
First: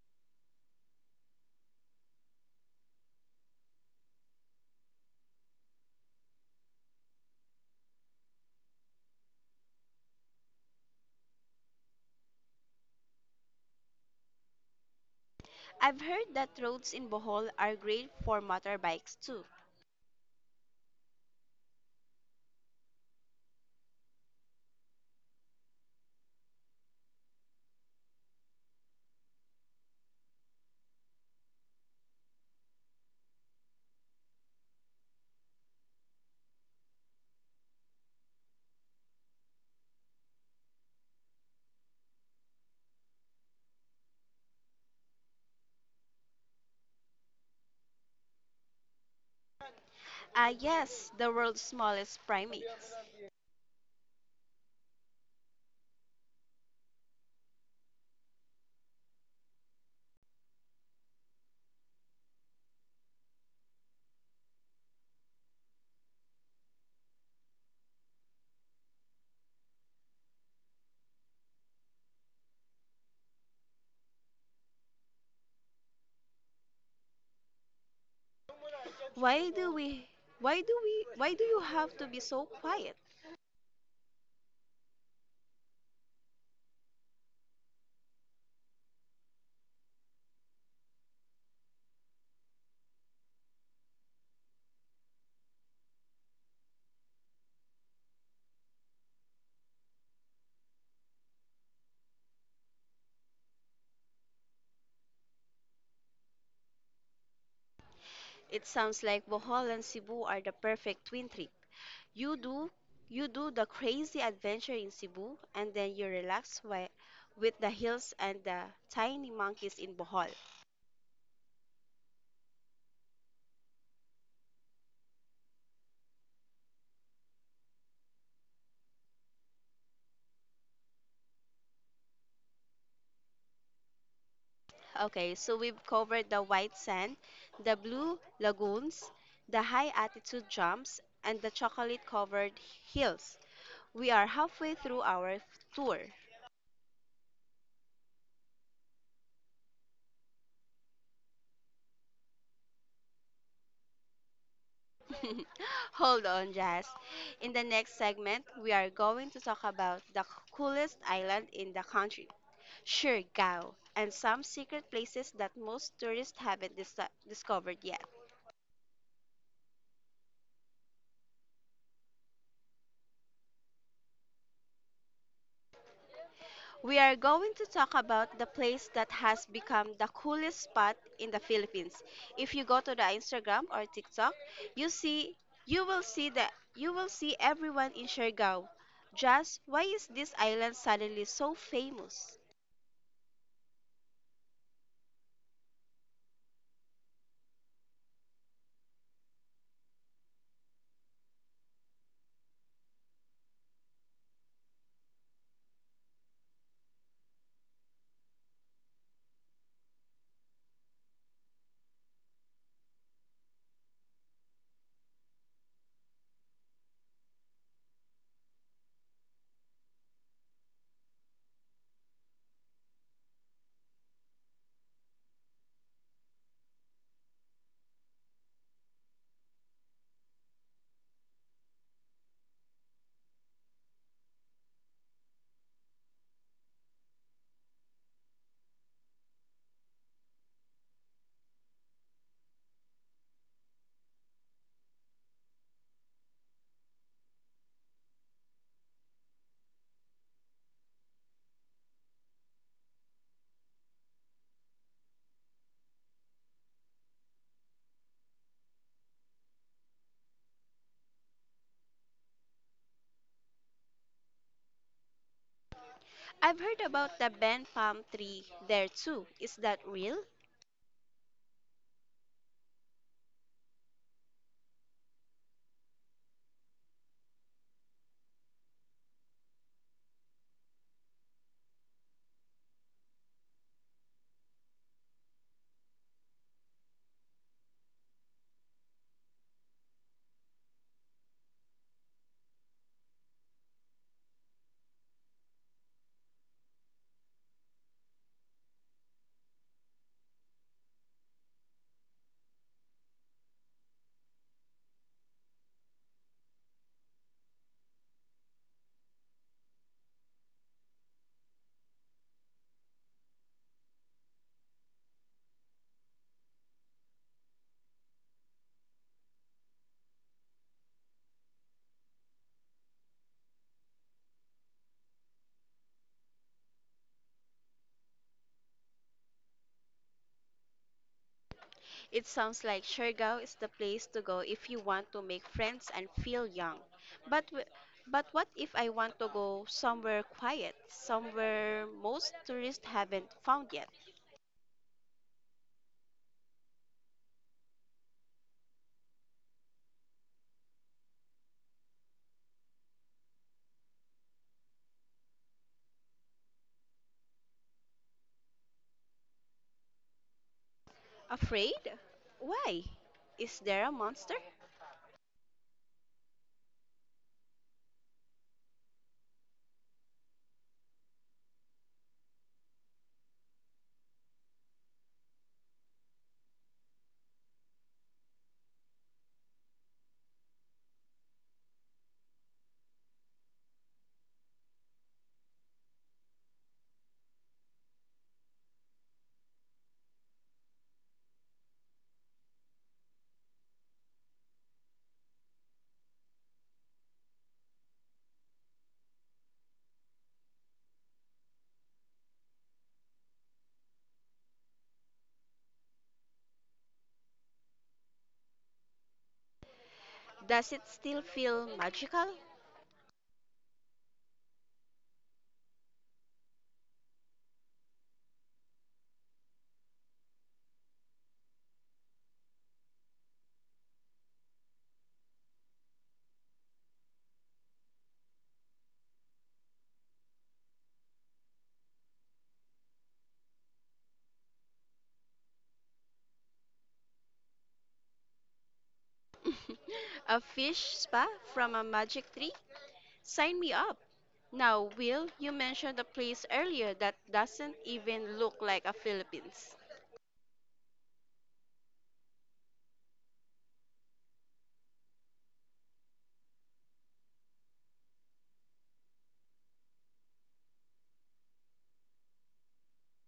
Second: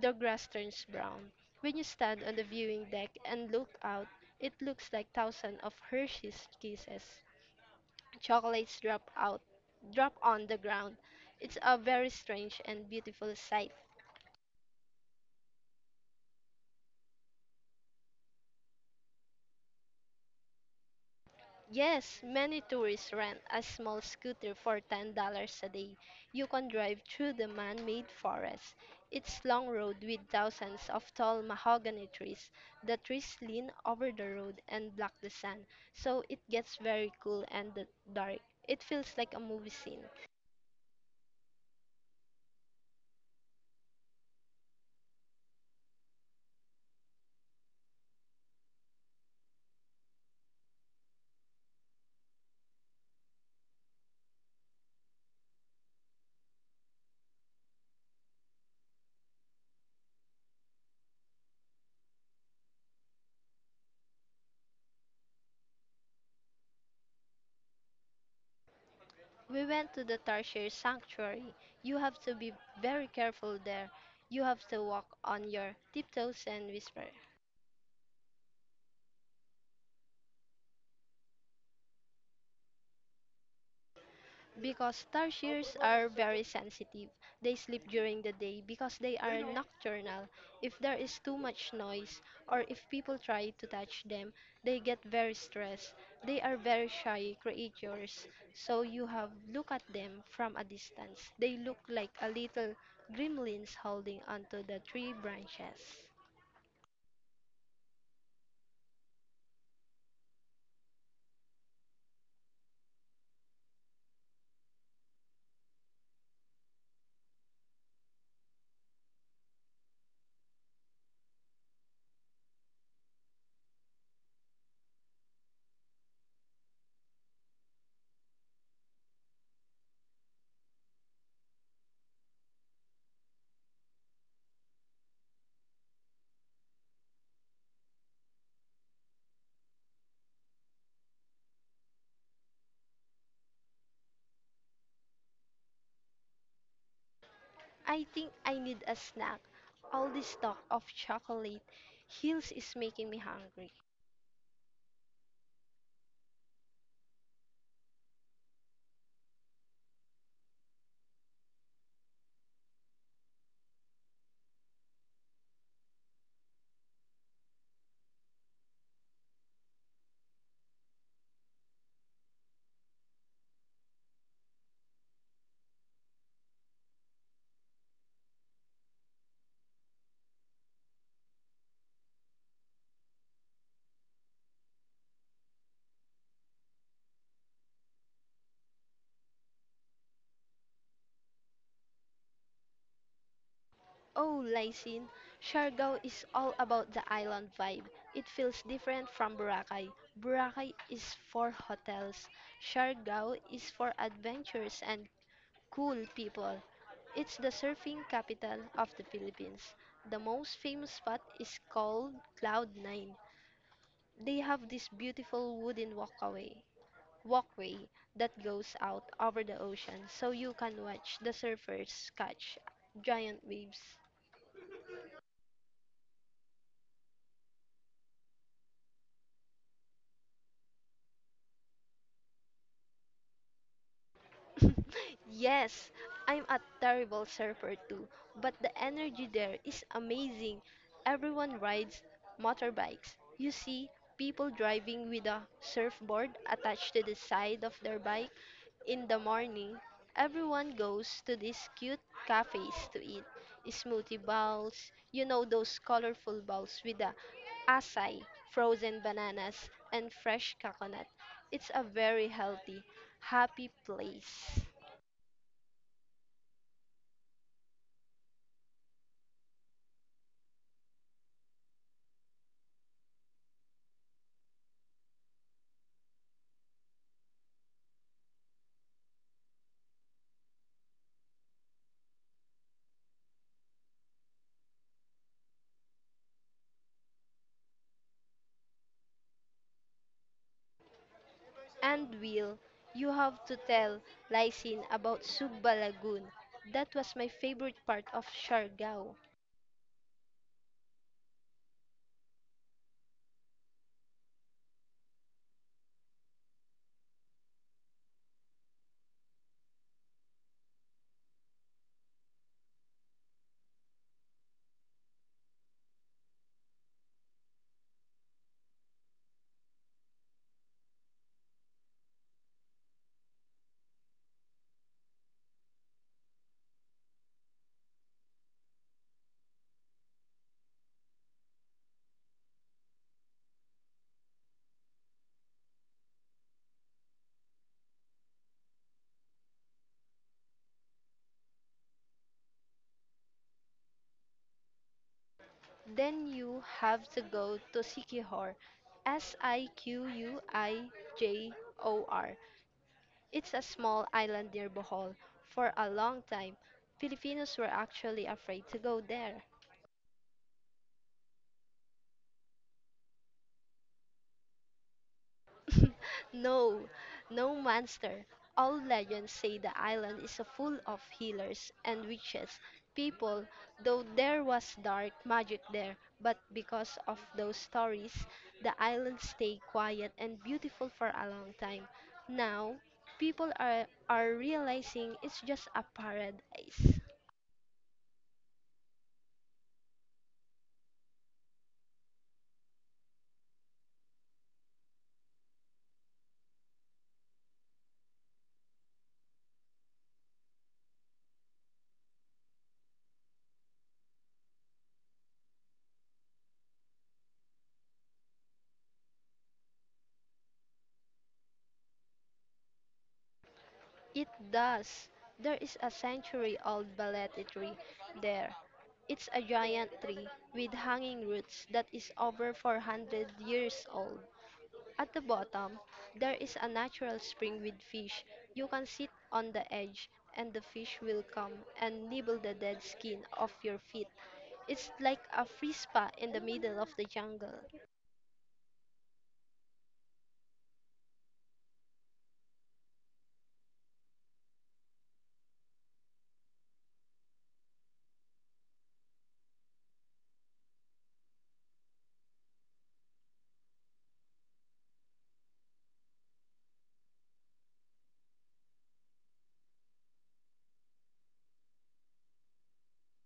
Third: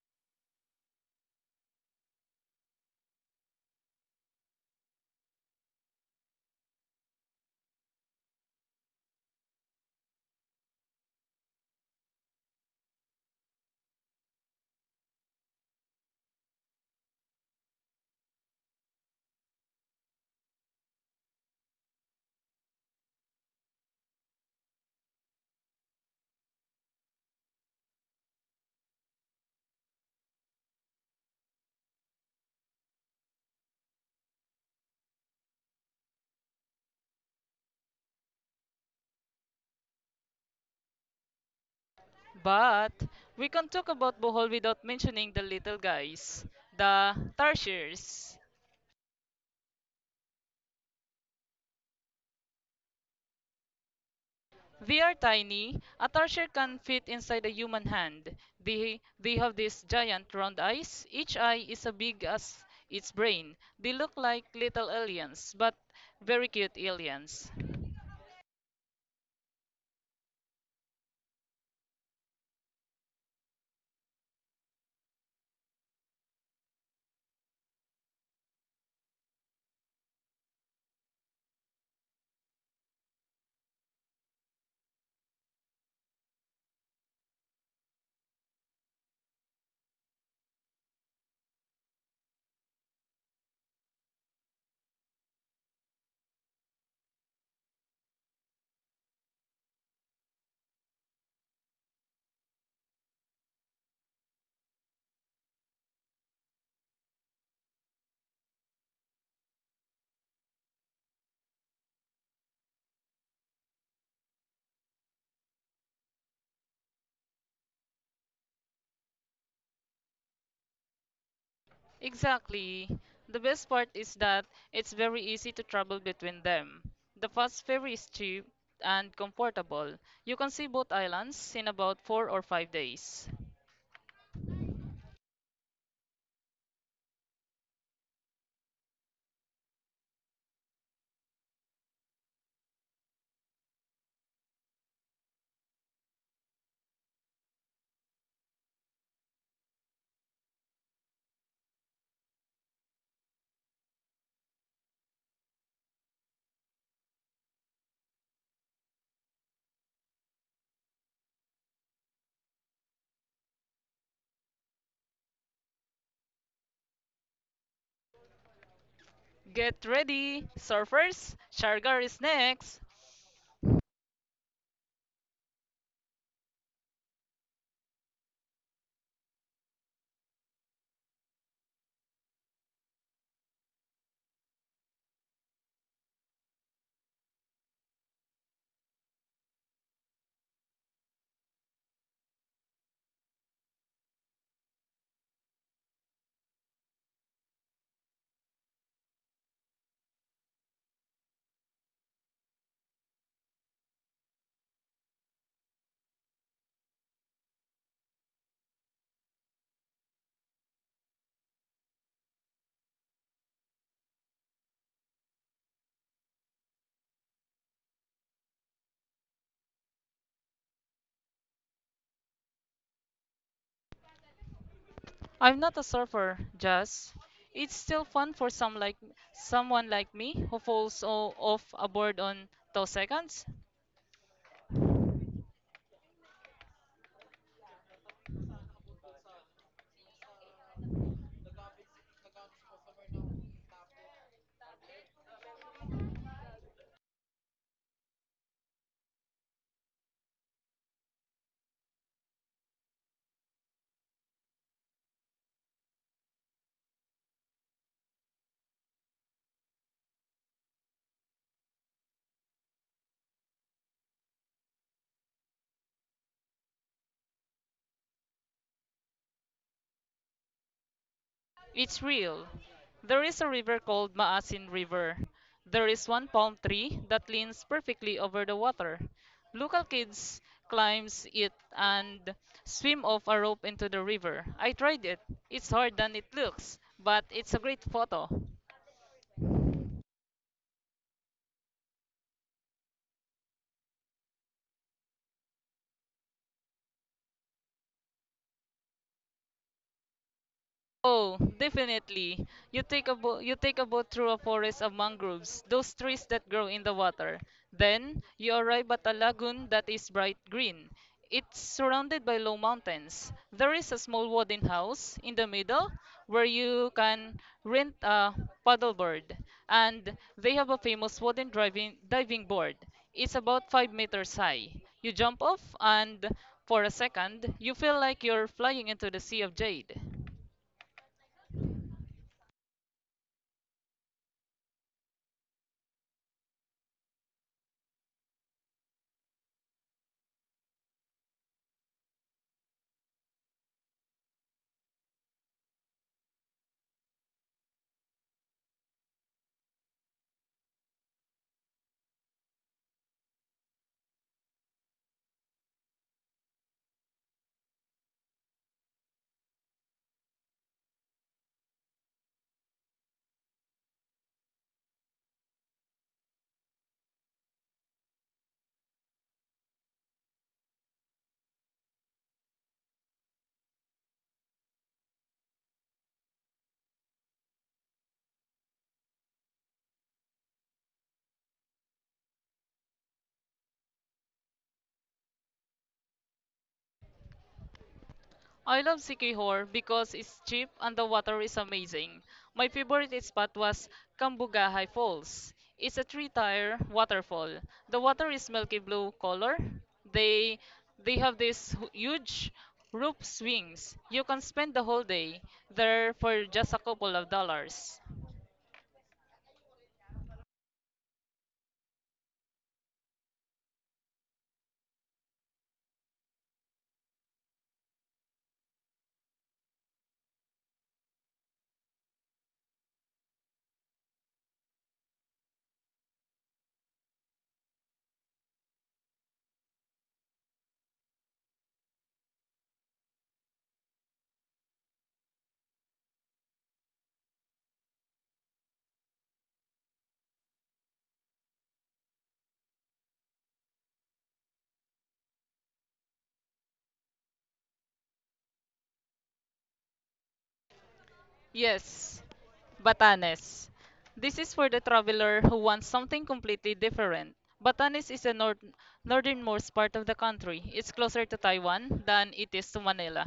[SPEAKER 2] the grass turns brown. When you stand on the viewing deck and look out, it looks like thousands of Hershey's kisses. Chocolates drop out, drop on the ground. It's a very strange and beautiful sight.
[SPEAKER 1] I've heard that roads in Bohol are great for motorbikes too.
[SPEAKER 2] Yes, many tourists rent a small scooter for $10 a day. You can drive through the man-made forest. It's long road with thousands of tall mahogany trees. The trees lean over the road and block the sun, so it gets very cool and dark. It feels like a movie scene.
[SPEAKER 3] But we can't talk about Bohol without mentioning the little guys, the tarsiers.
[SPEAKER 1] Ah yes, the world's smallest primates.
[SPEAKER 3] They are tiny. A tarsier can fit inside a human hand. They have these giant round eyes. Each eye is as big as its brain. They look like little aliens, but very cute aliens.
[SPEAKER 2] We went to the Tarsier Sanctuary. You have to be very careful there. You have to walk on your tiptoes and whisper.
[SPEAKER 1] Why do we why do we why do you have to be so quiet?
[SPEAKER 2] Because tarsiers are very sensitive. They sleep during the day because they are nocturnal. If there is too much noise or if people try to touch them, they get very stressed. They are very shy creatures. So you have look at them from a distance. They look like a little gremlins holding onto the tree branches.
[SPEAKER 1] It sounds like Bohol and Cebu are the perfect twin trip. You do you do the crazy adventure in Cebu and then you relax with the hills and the tiny monkeys in Bohol.
[SPEAKER 3] Exactly. The best part is that it's very easy to travel between them. The fast ferry is cheap and comfortable. You can see both islands in about 4 or 5 days.
[SPEAKER 1] Okay, so we've covered the white sand, the blue lagoons, the high altitude jumps, and the chocolate covered hills. We are halfway through our tour.
[SPEAKER 2] I think I need a snack. All this talk of chocolate hills is making me hungry.
[SPEAKER 1] Hold on, Jazz. In the next segment, we are going to talk about the coolest island in the country, Surigao, and some secret places that most tourists haven't discovered yet.
[SPEAKER 3] Get ready, surfers! Shargar is next!
[SPEAKER 1] We are going to talk about the place that has become the coolest spot in the Philippines. If you go to the Instagram or TikTok, you see you will see everyone in Surigao. Jazz, why is this island suddenly so famous?
[SPEAKER 2] Oh, Lysine, Siargao is all about the island vibe. It feels different from Boracay. Boracay is for hotels. Siargao is for adventures and cool people. It's the surfing capital of the Philippines. The most famous spot is called Cloud 9. They have this beautiful wooden walkway that goes out over the ocean so you can watch the surfers catch giant waves.
[SPEAKER 3] I'm not a surfer, just it's still fun for someone like me who falls off a board on 2 seconds.
[SPEAKER 2] Yes, I'm a terrible surfer too, but the energy there is amazing. Everyone rides motorbikes. You see people driving with a surfboard attached to the side of their bike. In the morning, everyone goes to these cute cafes to eat smoothie bowls. You know those colorful bowls with the acai, frozen bananas, and fresh coconut. It's a very healthy, happy place.
[SPEAKER 1] I've heard about the Ben palm tree there too. Is that real?
[SPEAKER 3] It's real. There is a river called Maasin River. There is one palm tree that leans perfectly over the water. Local kids climbs it and swim off a rope into the river. I tried it. It's harder than it looks, but it's a great photo.
[SPEAKER 2] And Will, you have to tell Lysin about Sugba Lagoon. That was my favorite part of Siargao.
[SPEAKER 3] Oh, definitely. You take a boat through a forest of mangroves, those trees that grow in the water. Then you arrive at a lagoon that is bright green. It's surrounded by low mountains. There is a small wooden house in the middle where you can rent a paddleboard, and they have a famous wooden driving diving board. It's about 5 meters high. You jump off and for a second, you feel like you're flying into the sea of jade.
[SPEAKER 1] It sounds like Siargao is the place to go if you want to make friends and feel young. But w- but what if I want to go somewhere quiet, somewhere most tourists haven't found yet?
[SPEAKER 2] Then you have to go to Sikihor. Siquijor. It's a small island near Bohol. For a long time, Filipinos were actually afraid to go there.
[SPEAKER 1] Afraid? Why? Is there a monster?
[SPEAKER 2] No, no monster. All legends say the island is full of healers and witches. People, though there was dark magic there, but because of those stories, the island stayed quiet and beautiful for a long time. Now, people are realizing it's just a paradise.
[SPEAKER 3] I love Siquijor because it's cheap and the water is amazing. My favorite spot was Kambugahay Falls. It's a three-tier waterfall. The water is milky blue color. They they have these huge rope swings. You can spend the whole day there for just a couple of dollars.
[SPEAKER 1] Does it still feel magical?
[SPEAKER 2] It does. There is a century old balete tree there. It's a giant tree with hanging roots that is over 400 years old. At the bottom, there is a natural spring with fish. You can sit on the edge and the fish will come and nibble the dead skin off your feet. It's like a free spa in the middle of the jungle.
[SPEAKER 1] A fish spa from a magic tree? Sign me up. Now, Will, you mentioned a place earlier that doesn't even look like a Philippines.
[SPEAKER 3] Yes, Batanes. This is for the traveler who wants something completely different. Batanes is the northernmost part of the country. It's closer to Taiwan than it is to Manila.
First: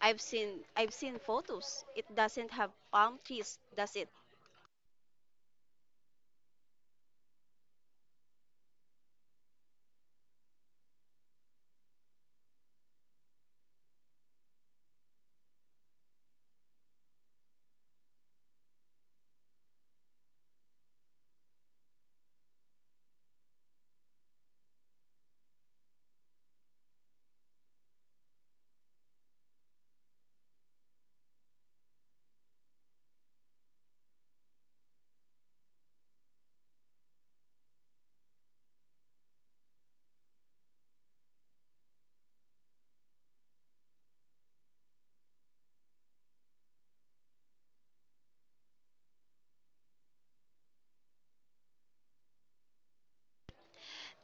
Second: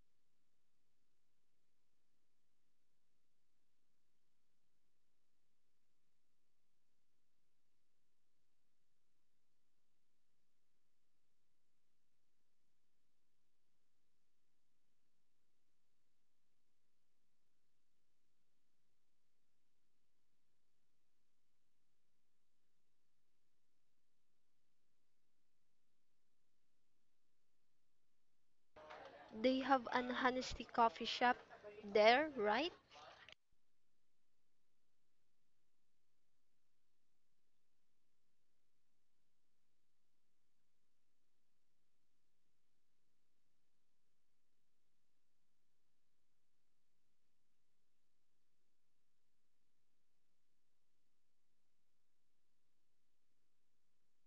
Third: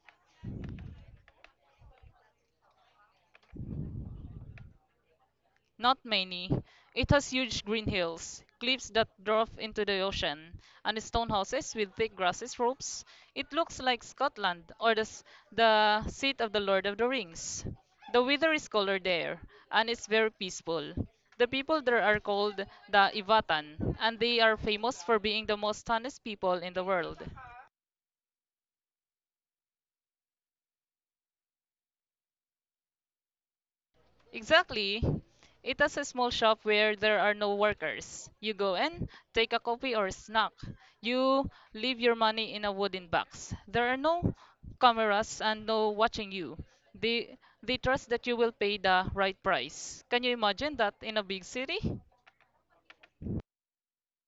[SPEAKER 1] I've seen photos. It doesn't have palm trees, does it?
[SPEAKER 3] Not many. It has huge green hills, cliffs that drop into the ocean, and stone houses with thick grasses ropes. It looks like Scotland or the seat of the Lord of the Rings. The weather is colder there, and it's very peaceful. The people there are called the Ivatan, and they are famous for being the most honest people in the world.
[SPEAKER 2] They have an honesty coffee shop there, right?
[SPEAKER 3] Exactly. It is a small shop where there are no workers. You go in, take a coffee or snack. You leave your money in a wooden box. There are no cameras and no watching you. They, they trust that you will pay the right price. Can you imagine that in a big city?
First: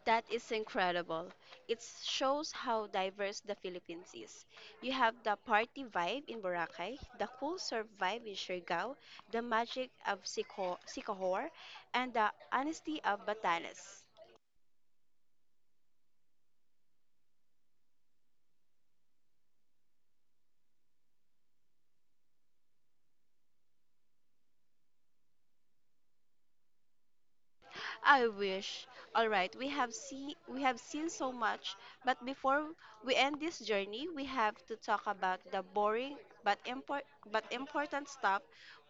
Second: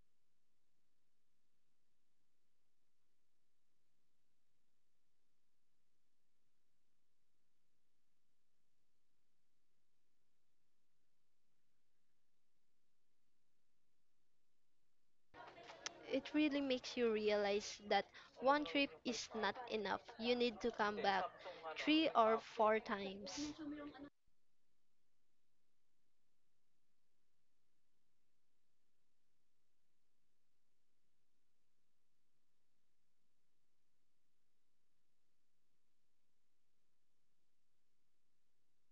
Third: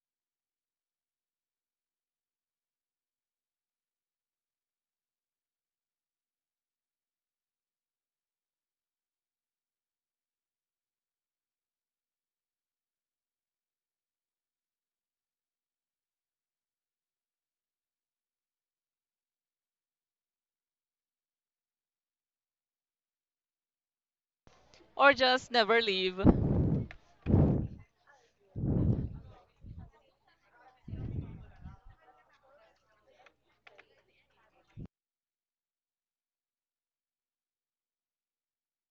[SPEAKER 1] That is incredible. It shows how diverse the Philippines is. You have the party vibe in Boracay, the cool surf vibe in Siargao, the magic of Sicohor, and the honesty of Batanes.
[SPEAKER 2] It really makes you realize that one trip is not enough. You need to come back 3 or 4 times.
[SPEAKER 3] Or just never leave?
[SPEAKER 1] I wish. All right, we have seen so much, but before we end this journey, we have to talk about the boring but import but important stuff.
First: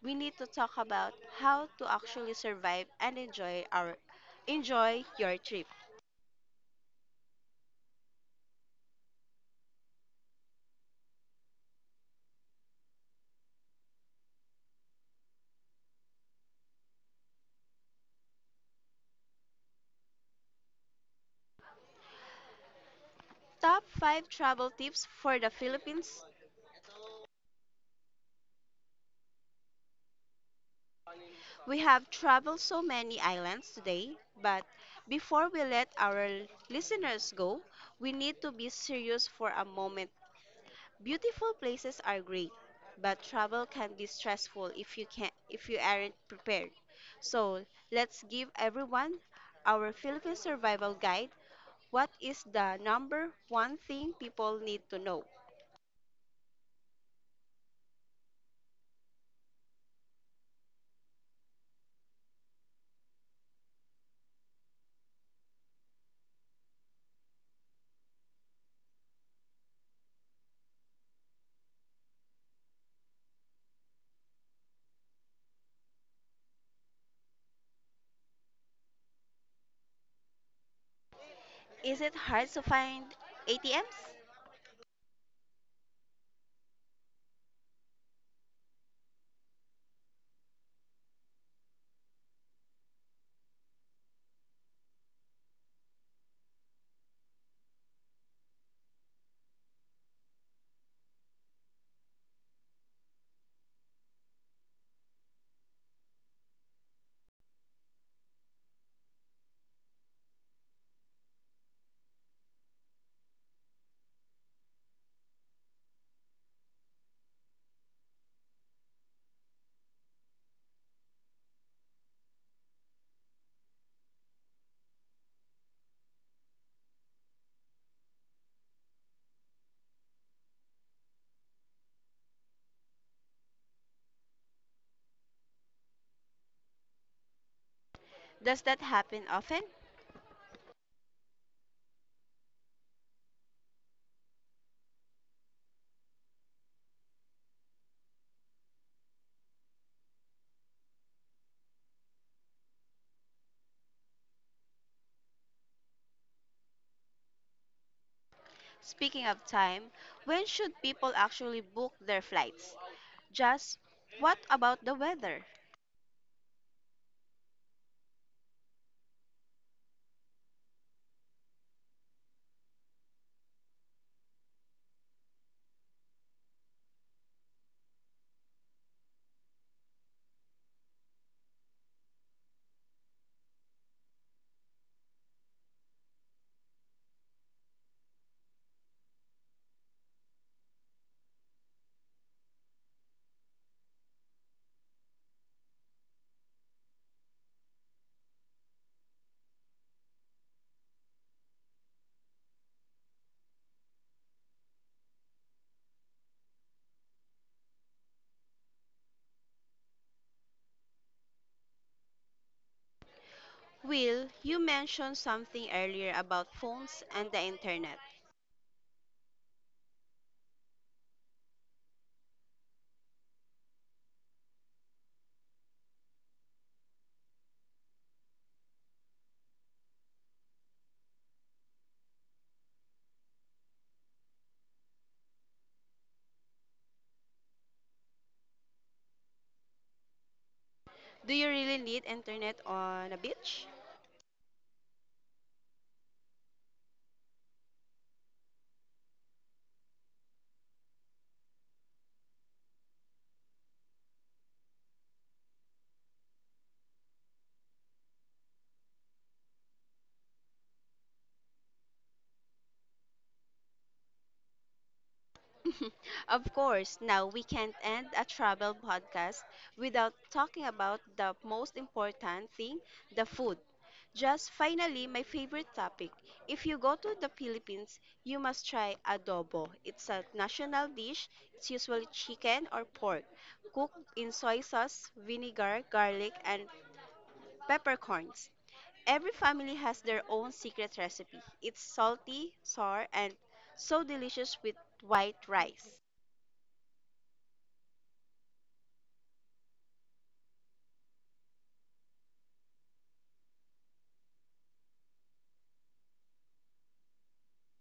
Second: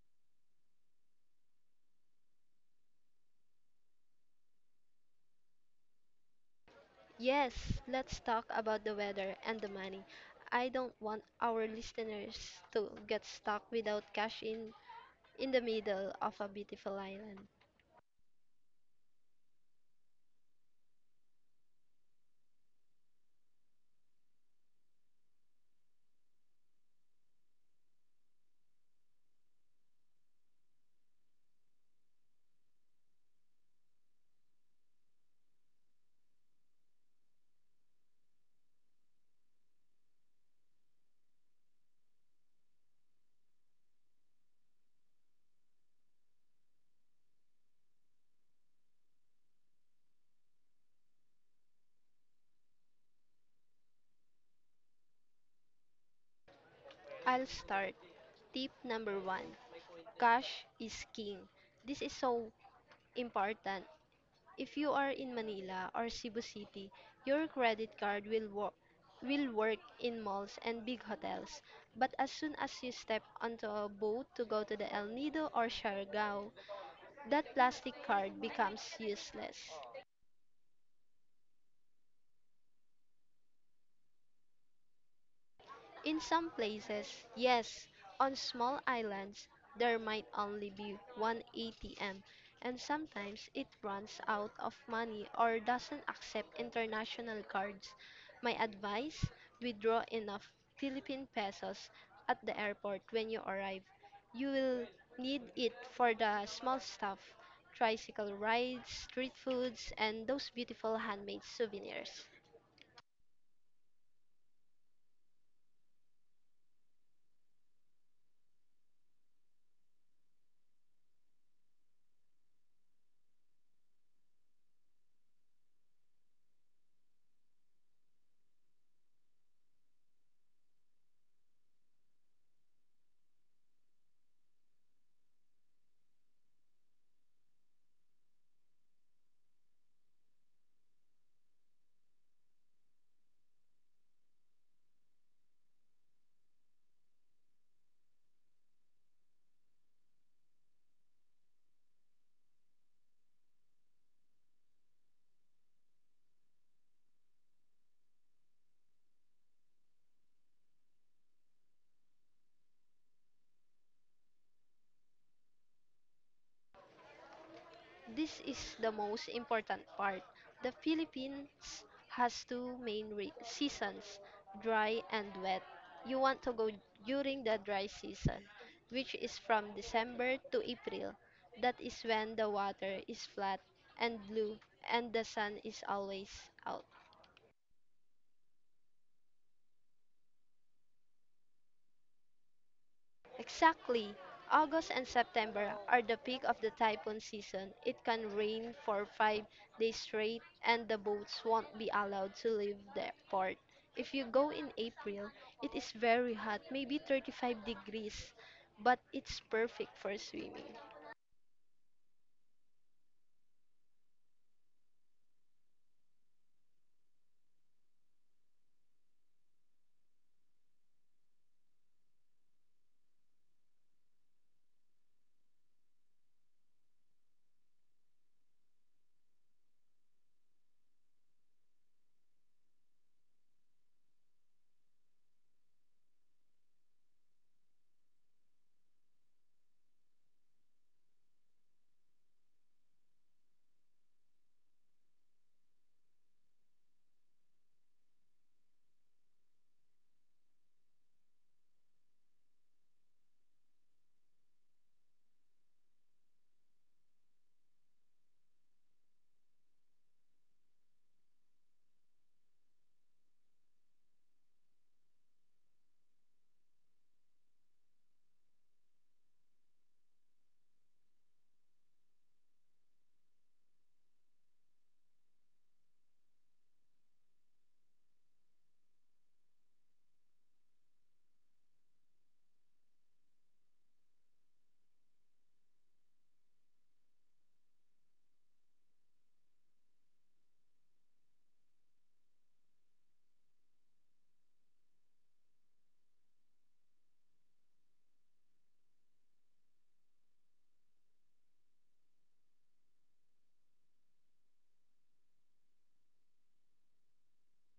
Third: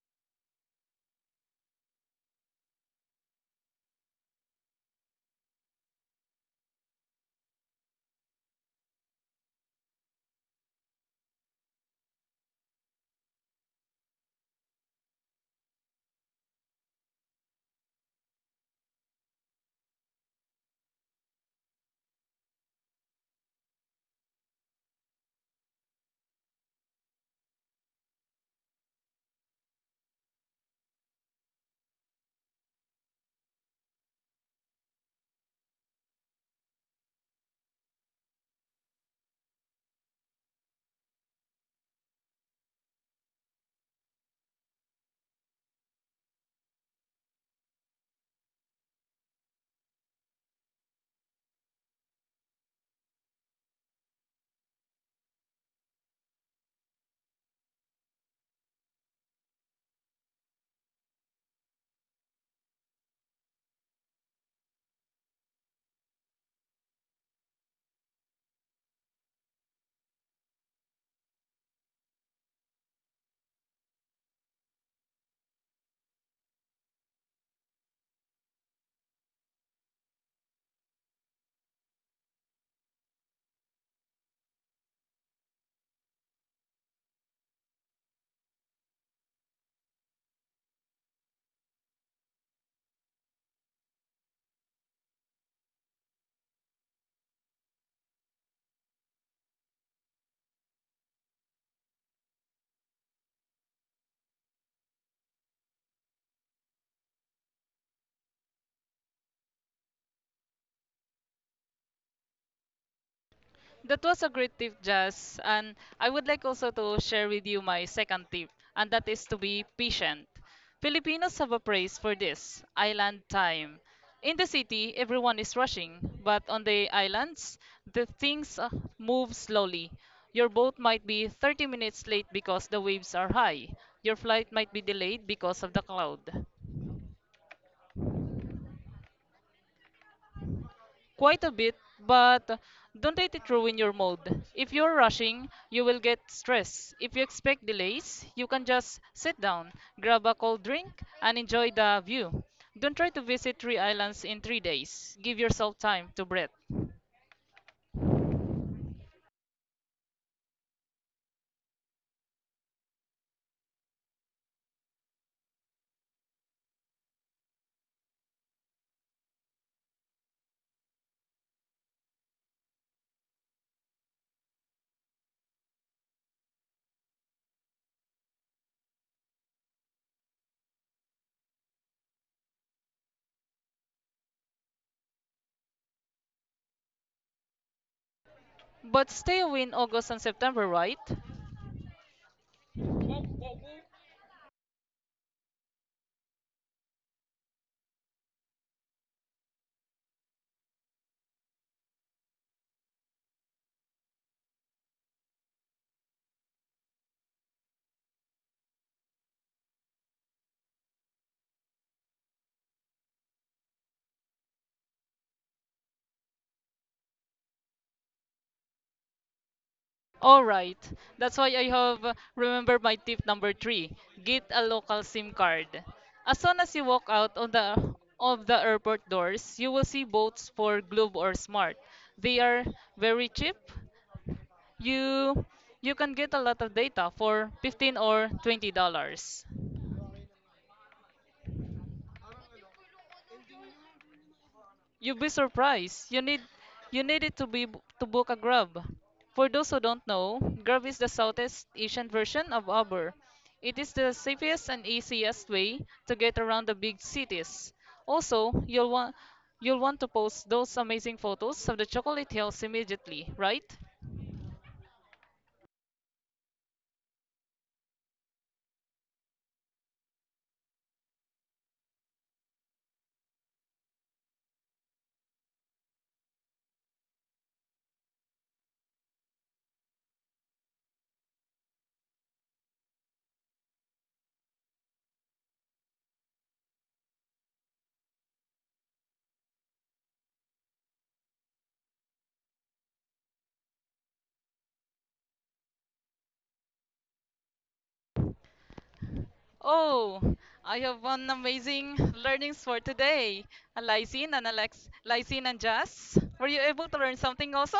[SPEAKER 1] We need to talk about how to actually survive and enjoy your trip.
[SPEAKER 2] Yes, let's talk about the weather and the money. I don't want our listeners to get stuck without cash in the middle of a beautiful island.
[SPEAKER 1] Top 5 travel tips for the Philippines. We have traveled so many islands today, but before we let our listeners go, we need to be serious for a moment. Beautiful places are great, but travel can be stressful if you aren't prepared. So, let's give everyone our Philippine survival guide. What is the number one thing people need to know?
[SPEAKER 2] I'll start. Tip number one, cash is king. This is so important. If you are in Manila or Cebu City, your credit card will work in malls and big hotels. But as soon as you step onto a boat to go to the El Nido or Siargao, that plastic card becomes useless.
[SPEAKER 1] Is it hard to find ATMs?
[SPEAKER 2] In some places, yes, on small islands, there might only be one ATM, and sometimes it runs out of money or doesn't accept international cards. My advice, withdraw enough Philippine pesos at the airport when you arrive. You will need it for the small stuff, tricycle rides, street foods, and those beautiful handmade souvenirs.
[SPEAKER 3] That was a great tip, Jazz. And I would like also to share with you my second tip, and that is to be patient. Filipinos have a phrase for this, island time. In the city, everyone is rushing, but on the islands, the things move slowly. Your boat might be 30 minutes late because the waves are high. Your flight might be delayed because of the cloud.
[SPEAKER 1] Does that happen often?
[SPEAKER 3] Quite a bit, but don't let it ruin your mood. If you're rushing, you will get stressed. If you expect delays, you can just sit down, grab a cold drink, and enjoy the view. Don't try to visit three islands in 3 days. Give yourself time to breathe.
[SPEAKER 1] Speaking of time, when should people actually book their flights? Just, what about the weather?
[SPEAKER 2] This is the most important part. The Philippines has two main seasons, dry and wet. You want to go during the dry season, which is from December to April. That is when the water is flat and blue and the sun is always out.
[SPEAKER 3] But stay away in August and September, right?
[SPEAKER 2] Exactly. August and September are the peak of the typhoon season. It can rain for 5 days straight, and the boats won't be allowed to leave the port. If you go in April, it is very hot, maybe 35 degrees, but it's perfect for swimming.
[SPEAKER 1] Will, you mentioned something earlier about phones and the internet.
[SPEAKER 3] All right. That's why I have remembered my tip number three: get a local SIM card. As soon as you walk out on the of the airport doors, you will see boats for Globe or Smart. They are very cheap. You you can get a lot of data for $15 or 20.
[SPEAKER 1] Do you really need internet on a beach?
[SPEAKER 3] You'll be surprised. You need it to book a Grab. For those who don't know, Grab is the Southeast Asian version of Uber. It is the safest and easiest way to get around the big cities. Also, you'll want to post those amazing photos of the chocolate hills immediately, right?
[SPEAKER 1] Of course, now we can't end a travel podcast without talking about the most important thing, the food. Just, finally, my favorite topic. If you go to the Philippines, you must try adobo. It's a national dish. It's usually chicken or pork, cooked in soy sauce, vinegar, garlic, and peppercorns. Every family has their own secret recipe. It's salty, sour, and so delicious with white rice.
[SPEAKER 3] Oh, I have one amazing learnings for today. Lysine and Alex, Lysine and Jazz, were you able to learn something also?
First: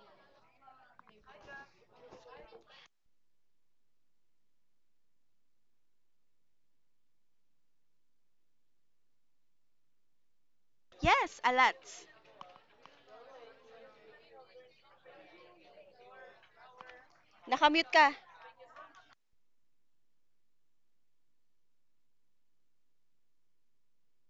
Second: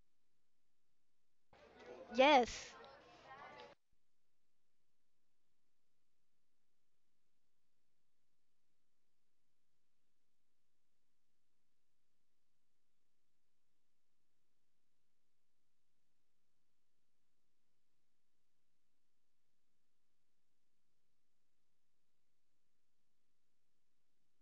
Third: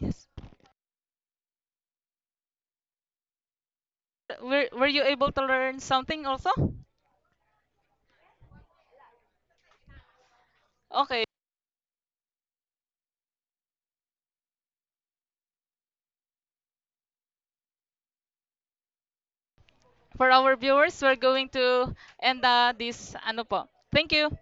[SPEAKER 3] Yes.
[SPEAKER 2] Yes,
[SPEAKER 3] Were you able to learn something also? Okay.
[SPEAKER 1] Yes, a lot. Nakamute ka.
[SPEAKER 3] For our viewers, we're going to end this ano po. Thank you.